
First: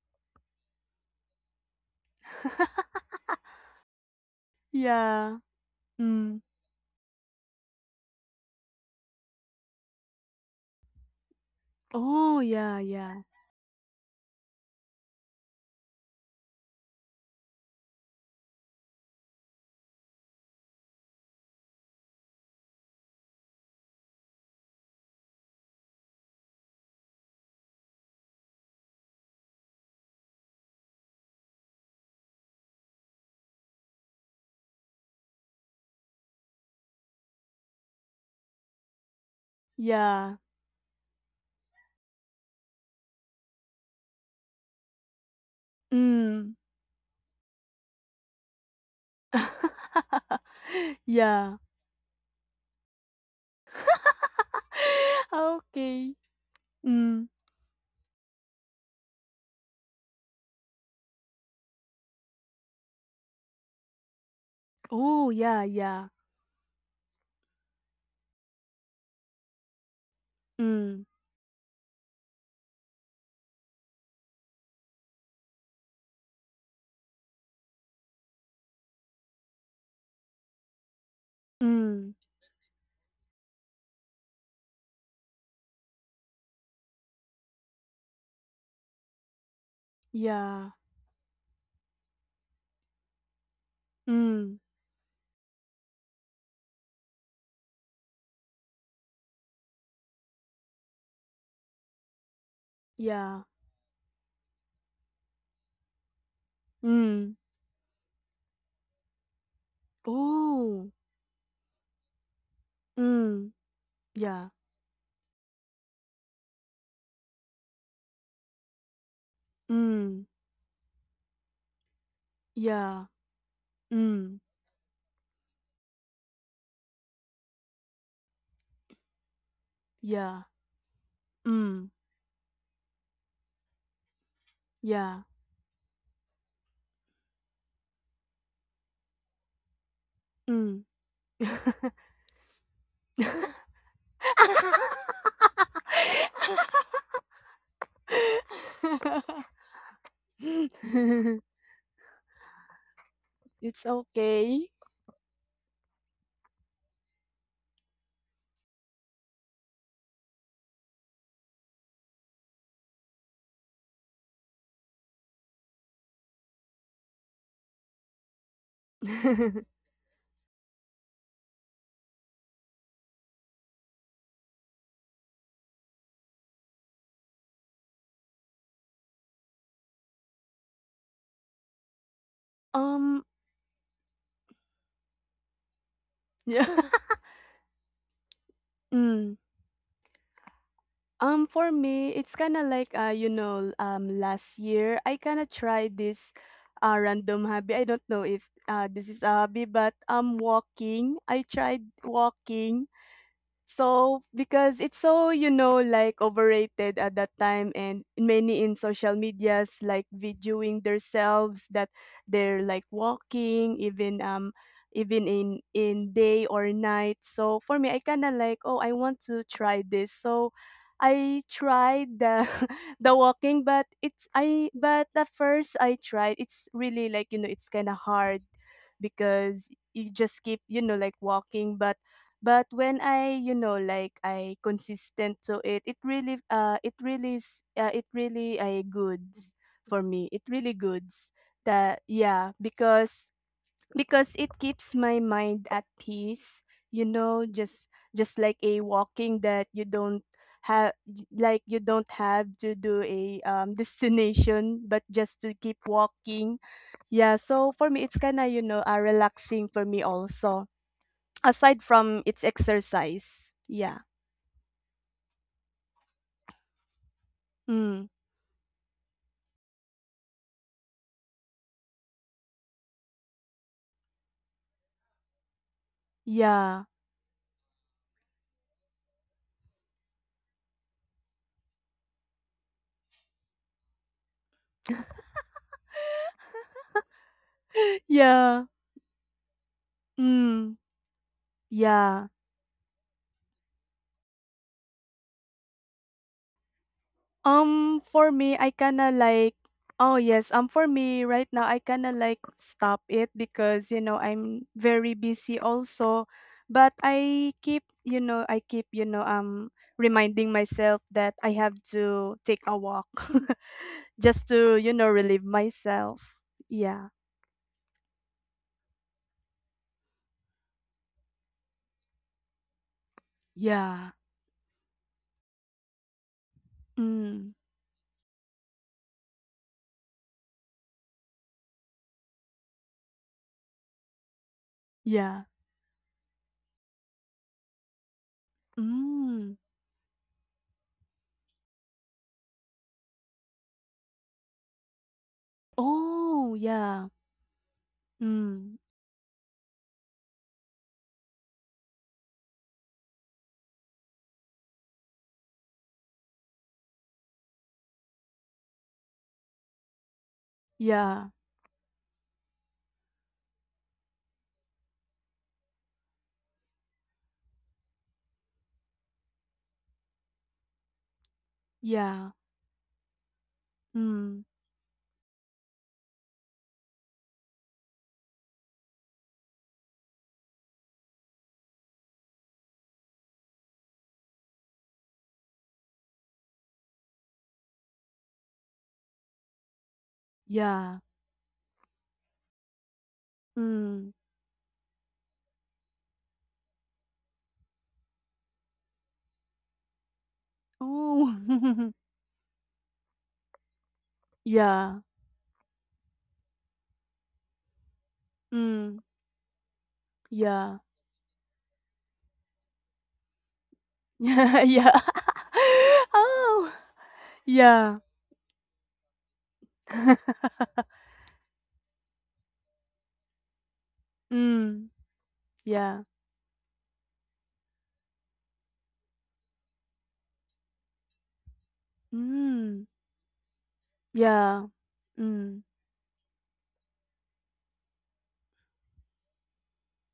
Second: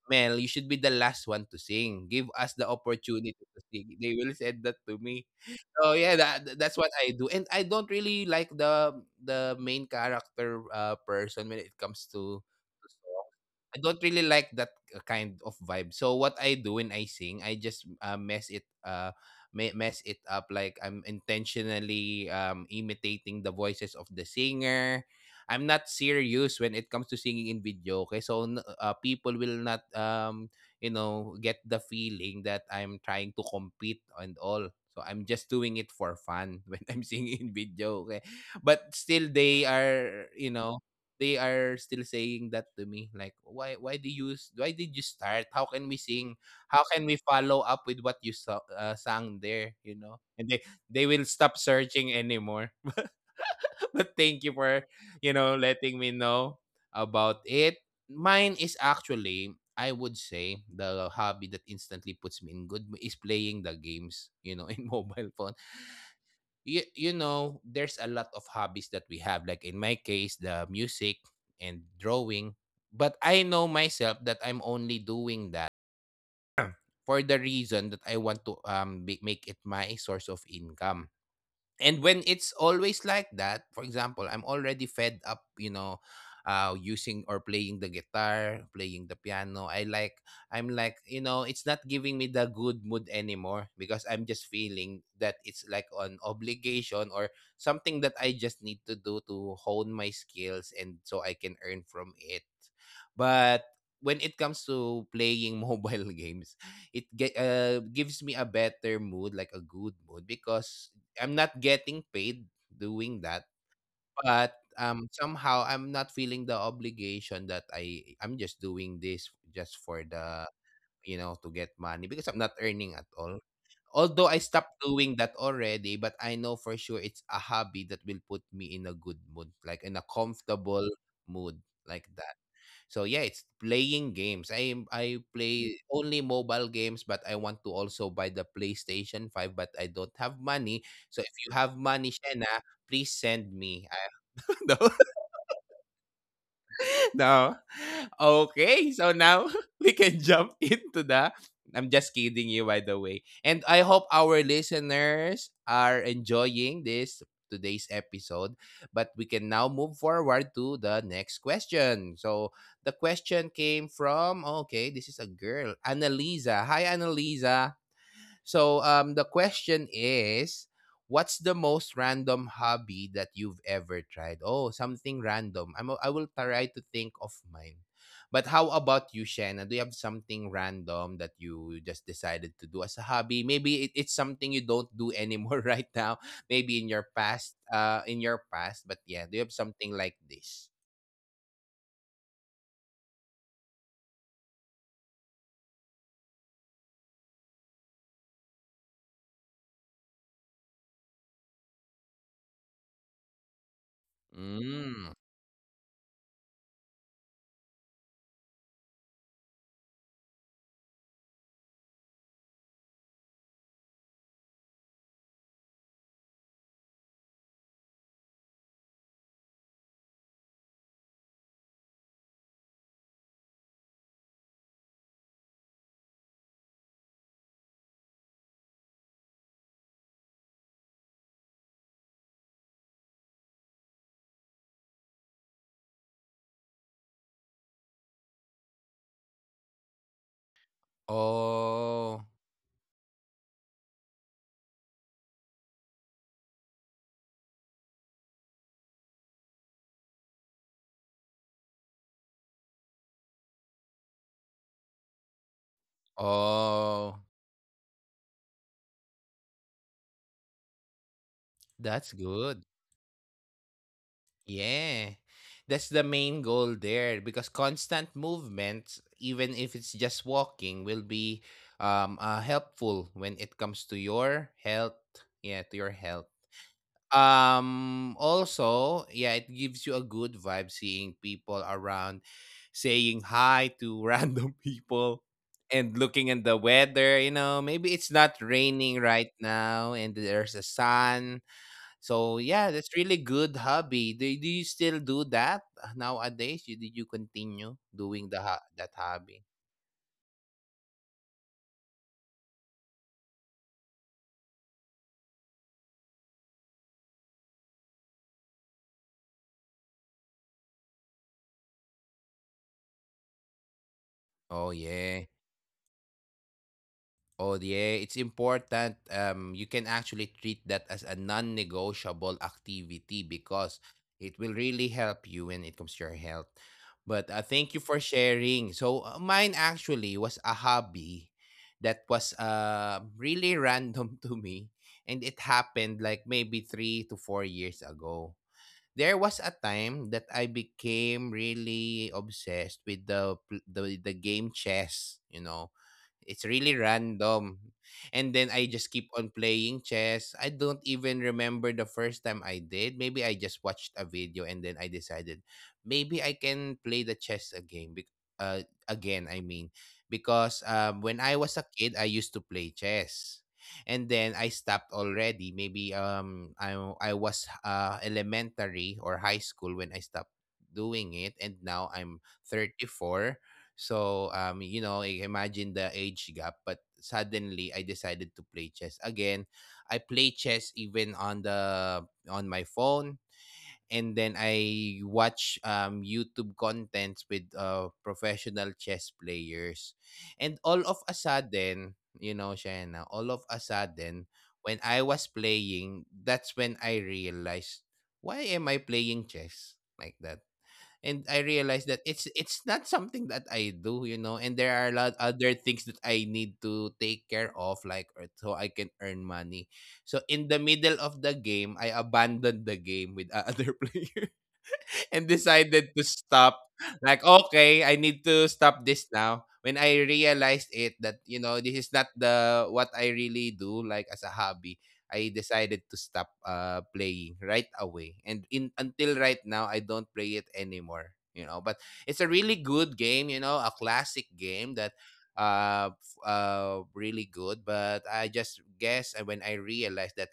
S1: Mel, you should be the last one to sing, give us the opportunity to sing. They will say that to me.
S2: Yeah.
S1: So yeah,
S2: Mm.
S1: that's what I do. And I don't really like the main character person when it comes to
S2: Oh, yeah,
S1: to
S2: yeah,
S1: songs. I don't really like that kind of vibe. So what I do when I sing, I just mess it up, like I'm intentionally imitating the voices of the singer. I'm not serious when it comes to singing in video. Okay, so people will not get the feeling that I'm trying to compete and all. So I'm just doing it for fun when I'm singing in video. Okay. But still they are,
S2: yeah.
S1: you know, they are still saying that to me, like, why did you start? How can we sing?
S2: Mm.
S1: How can we follow up with what you sang there? And they will stop
S2: Yeah.
S1: searching anymore. But thank you for, you know, letting me
S2: Okay.
S1: know
S2: Mm.
S1: about it. Mine is actually, I would say, the hobby that instantly puts me in is playing the games, in mobile
S2: Oh,
S1: phone.
S2: yeah, yeah.
S1: There's a lot of hobbies that we have. Like in my case, the
S2: Mm.
S1: music and drawing. But I know myself that I'm only doing that for the reason that I want to make it my source of income. And when
S2: Mm.
S1: it's always like that, for example, I'm already fed up, using or playing the guitar, playing the piano. i like i'm
S2: Yeah.
S1: like it's not giving me the good mood anymore because I'm just
S2: Mm.
S1: feeling that it's like an obligation or something that I just need to do to hone my skills and so I can earn from it.
S2: Yeah.
S1: But when it comes to playing mobile games, it ge-
S2: Mm.
S1: uh, gives me a better mood, like a good mood, because
S2: Oh.
S1: I'm not getting paid doing that,
S2: Mm.
S1: but
S2: Yeah.
S1: somehow I'm not feeling the obligation that I'm just doing this just for
S2: Mm.
S1: the you know to get money because I'm not earning at
S2: Yeah.
S1: all. Although I
S2: Mm.
S1: stopped doing that already, but I know for sure it's a hobby that will put me in a good mood, like in a
S2: Yeah.
S1: comfortable mood
S2: Mm.
S1: like that. So yeah, it's playing games. I
S2: Yeah.
S1: play only mobile games, but I want to also buy the PlayStation 5, but I don't have money.
S2: Mm.
S1: So if you have money, Shena, please send me. No. No. Okay, so now we can jump into the. I'm just kidding you, by the way. And I
S2: It's
S1: hope our
S2: okay.
S1: listeners are enjoying this today's episode. But we can now move forward to the next question. So the question came from, okay, this is a girl, Annalisa. Hi, Annalisa. So the question is, what's the most random hobby that you've ever tried? Oh, something random. I will try to think of mine. But how about you, Shanna? Do you have something random that you just decided to do as a
S2: Um,
S1: hobby? Maybe it's something you don't do anymore right now.
S2: Yeah.
S1: Maybe in your past, uh, in your past. But
S2: Mm.
S1: yeah, do you have something like this?
S2: For me, it's kind of like you know, last year I kind of tried this random hobby. I don't know if this is a hobby, but walking. I tried walking. So because it's
S1: Mm.
S2: so, you know, like overrated at that time, and many in social medias like videoing themselves that they're like walking, even even in day or night. So for me, I kind of like, oh, I want to try this. So I tried the the walking, but it's I but at first I tried, it's really like, you know, it's kind of hard, because you just keep, you know, like walking, but when I, you know, like I consistent to it, it really, it really, it really, I goods for me. It really goods that,
S1: Oh,
S2: yeah, because it keeps my mind at peace. You know, just like a walking that you don't have, like you don't have to do a destination, but just to keep walking.
S1: oh,
S2: Yeah, so for me, it's kind of, you know, relaxing for me also. Aside
S1: that's
S2: from its
S1: good.
S2: exercise. Yeah.
S1: Yeah. That's the main goal there because constant
S2: Mm.
S1: movements, even if it's just walking, will be helpful when it comes to your health. Yeah, to your health.
S2: Yeah.
S1: Also, yeah, it gives you a good vibe, seeing people around, saying hi to random people, and looking at the weather, maybe it's not
S2: Yeah.
S1: raining right now and there's a
S2: Mm.
S1: sun, so
S2: Yeah.
S1: yeah, that's really good hobby. Do you still do that nowadays? Did you continue doing
S2: For me,
S1: that
S2: I kinda
S1: hobby?
S2: like, oh yes, for me right now, I kinda like stop it, because you know, I'm very busy also. But I keep, you know, I keep, you know, reminding myself that I have to take a walk,
S1: Oh
S2: just to, you
S1: yeah.
S2: know, relieve myself. Yeah.
S1: Oh yeah, it's important. You can actually treat that as a non-negotiable activity because
S2: Yeah.
S1: it will really help you when it comes to your health. But thank
S2: Mm.
S1: you for sharing. So mine actually was a hobby that was really random to me, and it
S2: Yeah.
S1: happened like maybe 3 to 4 years ago. There was a
S2: Mm.
S1: time that I became really obsessed with the pl- the game chess. It's
S2: Oh,
S1: really
S2: yeah.
S1: random. And then I
S2: Mm.
S1: just keep on playing chess. I don't even remember the first time I did. Maybe I just watched a video and then I decided maybe I can play the chess again. Again, I mean, because when I
S2: Yeah.
S1: was a kid, I used to play chess, and then I stopped already. Maybe I was elementary or high school when I stopped doing it, and now I'm
S2: Yeah.
S1: 34. So,
S2: Mm.
S1: I imagine the age gap, but suddenly I decided to play chess again. I play chess even on my phone, and then I watch YouTube contents with professional chess players. And all of
S2: Yeah.
S1: a sudden, Shaina, all of a
S2: Mm.
S1: sudden when I was playing, that's when I realized, why am I playing chess like that? And I
S2: Oh.
S1: realized that it's not something that I do, and there are a lot
S2: Yeah.
S1: other things that I need to take care of, like, or so I can earn
S2: Mm.
S1: money. So in the middle
S2: Yeah.
S1: of the game, I abandoned the game with other players
S2: Yeah.
S1: and
S2: Yeah.
S1: decided to stop.
S2: Oh.
S1: Like, okay, I need
S2: Yeah.
S1: to stop this now. When I realized it that, this is not the what I really do, like, as a hobby,
S2: Mm.
S1: I decided to
S2: Yeah.
S1: stop playing right away. And in until right now I don't play it anymore. But it's a really good
S2: Mm.
S1: game, a classic game
S2: Yeah.
S1: that
S2: Mm.
S1: really good, but I just guess when I realized that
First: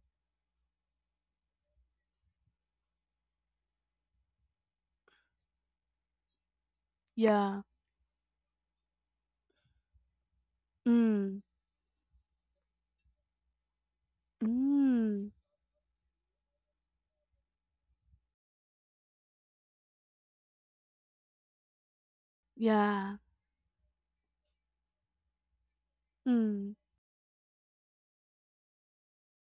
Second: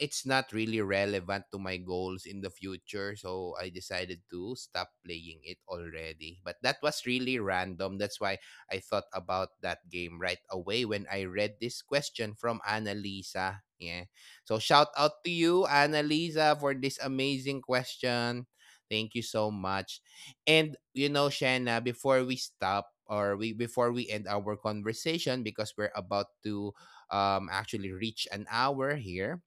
S1: it's not really relevant to my goals in the future, so I decided to stop playing it already. But that was really
S2: Yeah.
S1: random. That's why I thought about that game right away when
S2: Mm.
S1: I read this question from Annalisa, yeah. So shout
S2: Mm.
S1: out to you, Annalisa, for this amazing question. Thank you so much. And, Shanna, before we stop,
S2: Yeah.
S1: or we before we end our conversation, because we're about
S2: Mm.
S1: to actually reach an hour here,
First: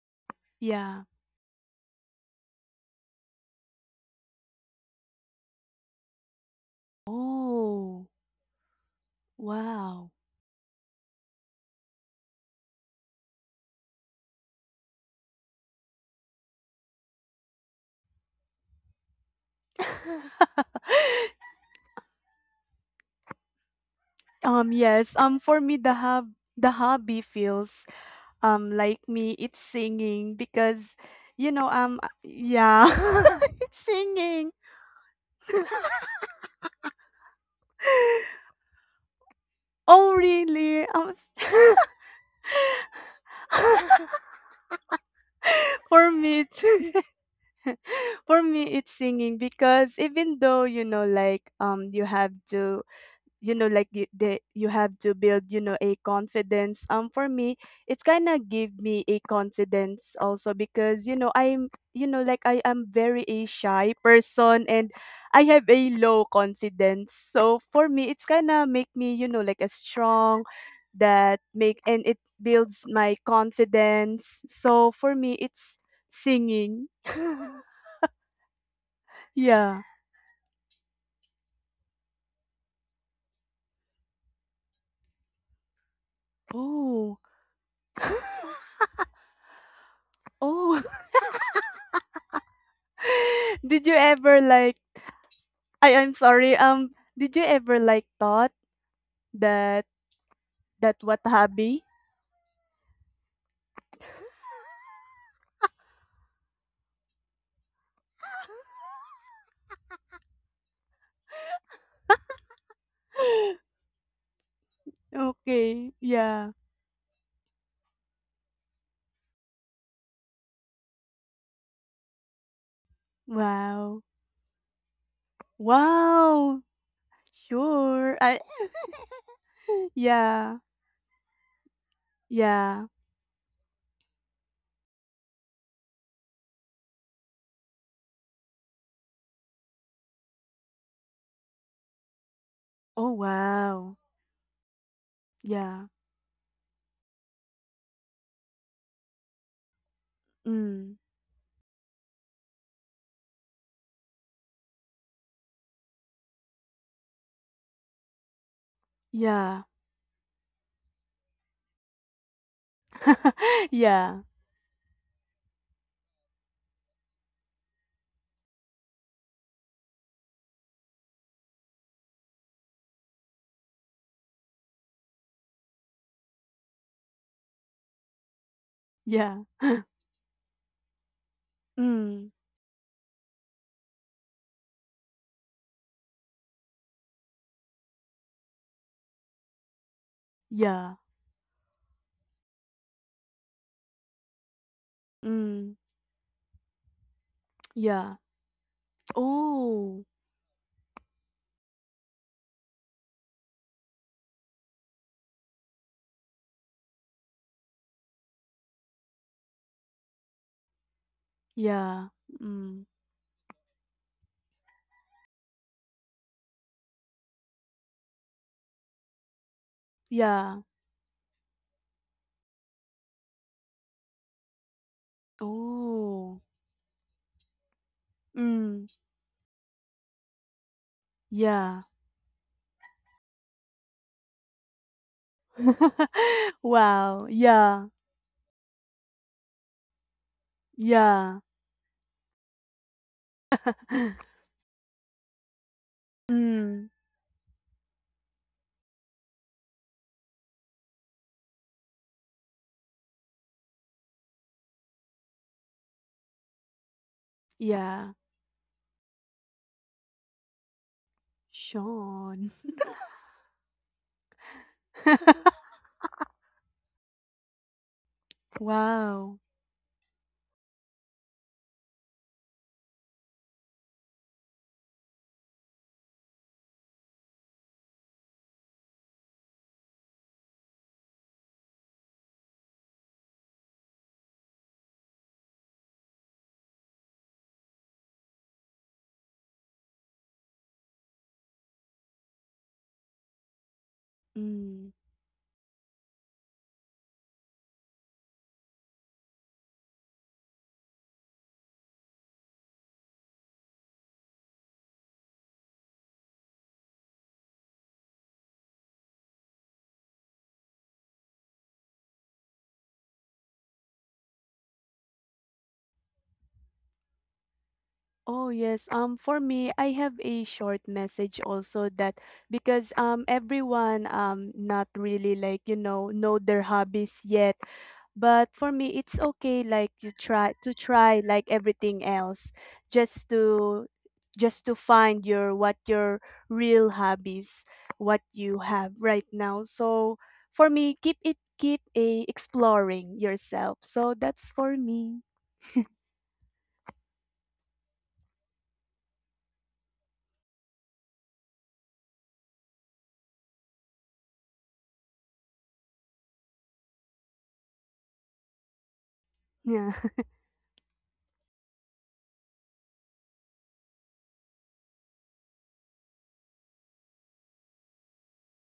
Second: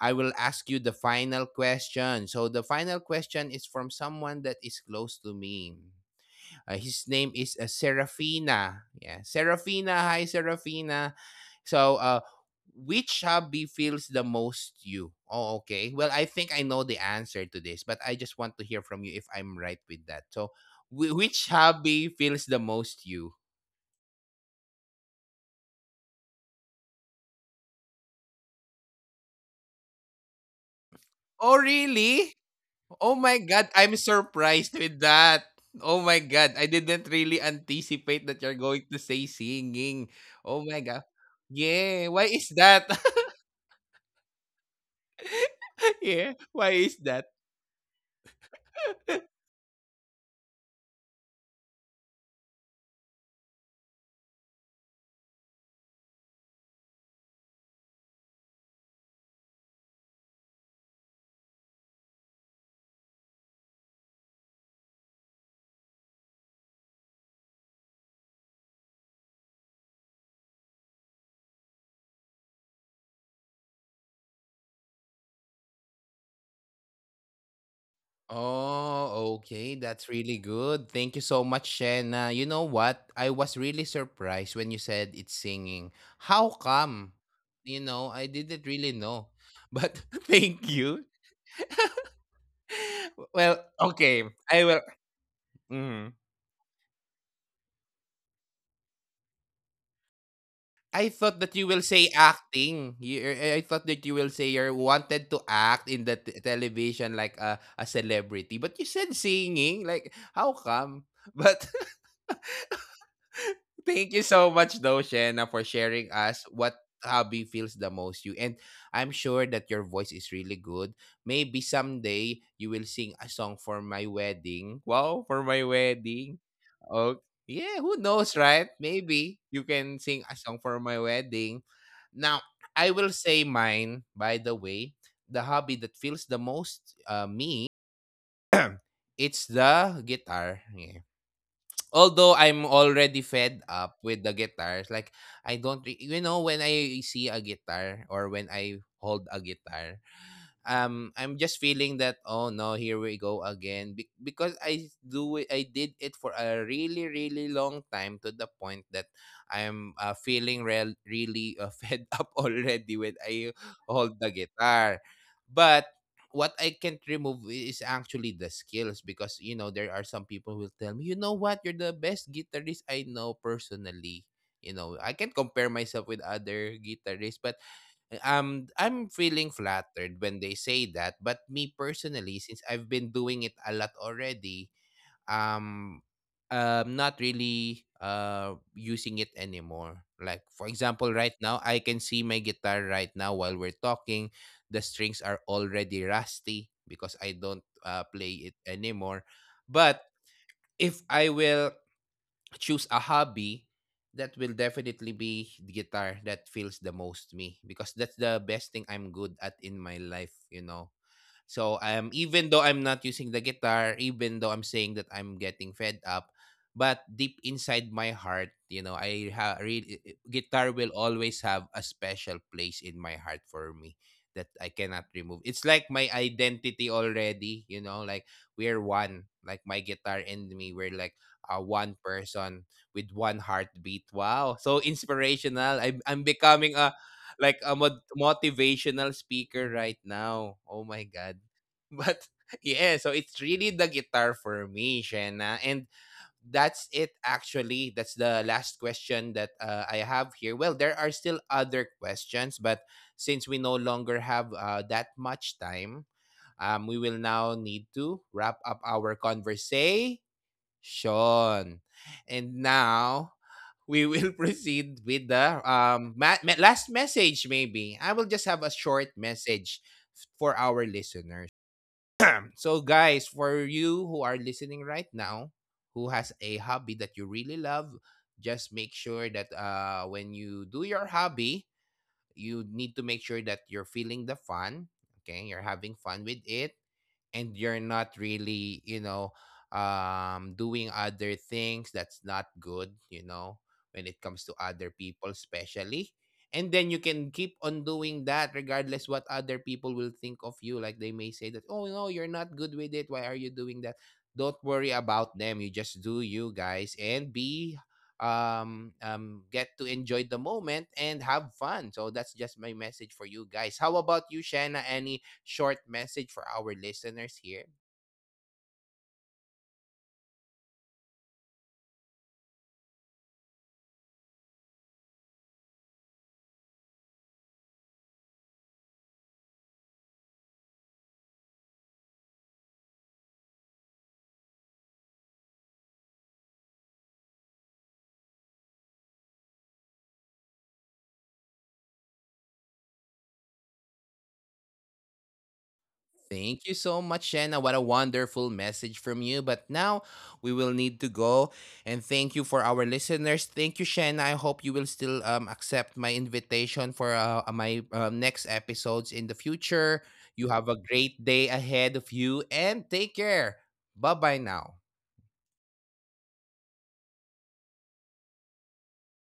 S1: I will ask you the
S2: Yeah.
S1: final question. So the final question is from someone that is close to me. His name is
S2: Oh,
S1: Serafina. Yeah, Serafina.
S2: wow.
S1: Hi, Serafina. So, which hobby feels the most you? Oh, okay. Well, I think I know the answer to this, but I just want to hear from you if I'm right with that. So, which hobby feels the most you?
S2: Yes. For me, the hub the hobby feels like me, it's singing, because you
S1: Oh,
S2: know
S1: really?
S2: yeah,
S1: Oh my God,
S2: it's
S1: I'm
S2: singing.
S1: surprised with that. Oh my God, I didn't really anticipate that you're going to say singing.
S2: Oh
S1: Oh my
S2: really?
S1: God. Yeah, why is that?
S2: For
S1: Yeah,
S2: me it's,
S1: why is that?
S2: for me it's singing, because even though you know like you have to, you know like you have to build, you know, a confidence. For me, it's kind of give me a confidence also, because you know, I'm you know like, I am very a shy person, and I have a low confidence. So for me, it's kind of make me, you know, like a strong, that make and it builds my confidence. So for me it's singing.
S1: Oh, okay.
S2: Yeah.
S1: That's really good. Thank you so much, Shena. You know what? I was really surprised when you said it's singing. How come?
S2: Oh.
S1: I didn't really know. But thank
S2: Oh.
S1: you. Well,
S2: Did you
S1: okay.
S2: ever
S1: I will.
S2: like, I
S1: Mhm.
S2: I'm sorry, did you ever like thought that
S1: I
S2: what
S1: thought that you will
S2: hobby?
S1: say acting. You, I thought that you will say you wanted to act in the television like a celebrity. But you said singing. Like, how come? But thank you so much though, Shena, for
S2: Okay,
S1: sharing us
S2: yeah.
S1: what hobby feels the most you. And I'm sure that your voice is really good. Maybe someday you will sing a song for my
S2: Wow.
S1: wedding. Wow, for my wedding.
S2: Wow.
S1: Oh, yeah, who
S2: Sure.
S1: knows,
S2: I
S1: right? Maybe you can sing a song
S2: yeah.
S1: for my wedding. Now,
S2: Yeah.
S1: I will say mine, by the way. The hobby that feels the most me, it's the guitar. Yeah. Although I'm
S2: Oh
S1: already fed
S2: wow.
S1: up with the guitars, like I don't,
S2: Yeah.
S1: re-, when I see a guitar or when I hold a guitar,
S2: Mm.
S1: I'm just feeling that, oh no, here we go again. Because I did it for a really really long time, to the point that
S2: Yeah.
S1: I'm feeling really fed up already when I hold
S2: Yeah.
S1: the guitar, but what I can't remove is actually the skills, because there are some people who will tell me, you know what, you're the best guitarist I know personally. I can't compare myself with other guitarists, but I'm
S2: Yeah.
S1: feeling flattered when they say that, but me
S2: Mm.
S1: personally, since I've been doing it a lot already, um I'm not really using it anymore. Like, for
S2: Yeah.
S1: example, right now I can see my guitar right now while we're talking. The strings are
S2: Mm.
S1: already rusty because I don't
S2: Yeah.
S1: play it anymore. But
S2: Oh.
S1: if I will choose a hobby, that will definitely be the guitar that feels the most me, because that's the best thing I'm good at in my life. So,
S2: Yeah.
S1: I'm even though
S2: Mm.
S1: I'm not using the guitar, even though I'm saying that I'm getting fed up, but deep inside my heart, really,
S2: Yeah.
S1: guitar will always have a special place in my heart for me that I cannot remove. It's like my
S2: Oh.
S1: identity already, like
S2: Mm.
S1: we're one, like my guitar and me, we're like
S2: Yeah.
S1: one person with one heartbeat. Wow, so inspirational. I'm becoming a
S2: Wow,
S1: like
S2: yeah,
S1: a motivational speaker right now. Oh my
S2: yeah.
S1: God. But yeah, so it's really the guitar for me, Shena. And
S2: Mm,
S1: that's it actually. That's the last question that I have here. Well, there are still other questions, but since we no longer have that much time, we will now need
S2: yeah,
S1: to wrap up our conversation, Sean.
S2: Sean.
S1: And now we will proceed with the last message maybe. I will just have a short
S2: Wow.
S1: message for our listeners. So guys, for you who are listening right now, who has a hobby that you really love, just make sure that when you do your hobby, you need to make sure that you're feeling the fun, okay? You're having fun with it, and you're not really doing other things that's not good, when it comes to
S2: Mm.
S1: other people, especially. And then you can keep on doing that regardless what other people will think of you. Like, they may say that, oh no, you're not good with it, why are you doing that? Don't worry about them. You just do you, guys, and be get to enjoy the moment and have fun. So that's just my message for you guys. How about you, Shanna? Any short message for our listeners here?
S2: Oh yes. For me, I have a short message also, that because everyone not really like, you know their hobbies yet. But for me, it's okay, like you try to try like everything else, just to find your, what your real hobbies, what you have right now. So for me, keep it, keep a exploring yourself. So that's for me.
S1: Thank you so much, Shanna. What a wonderful message from you. But now we will need to go. And thank you for our listeners. Thank you, Shanna. I hope you will still accept my invitation for my next episodes in the
S2: Yeah.
S1: future. You have a great day ahead of you and take care. Bye bye now.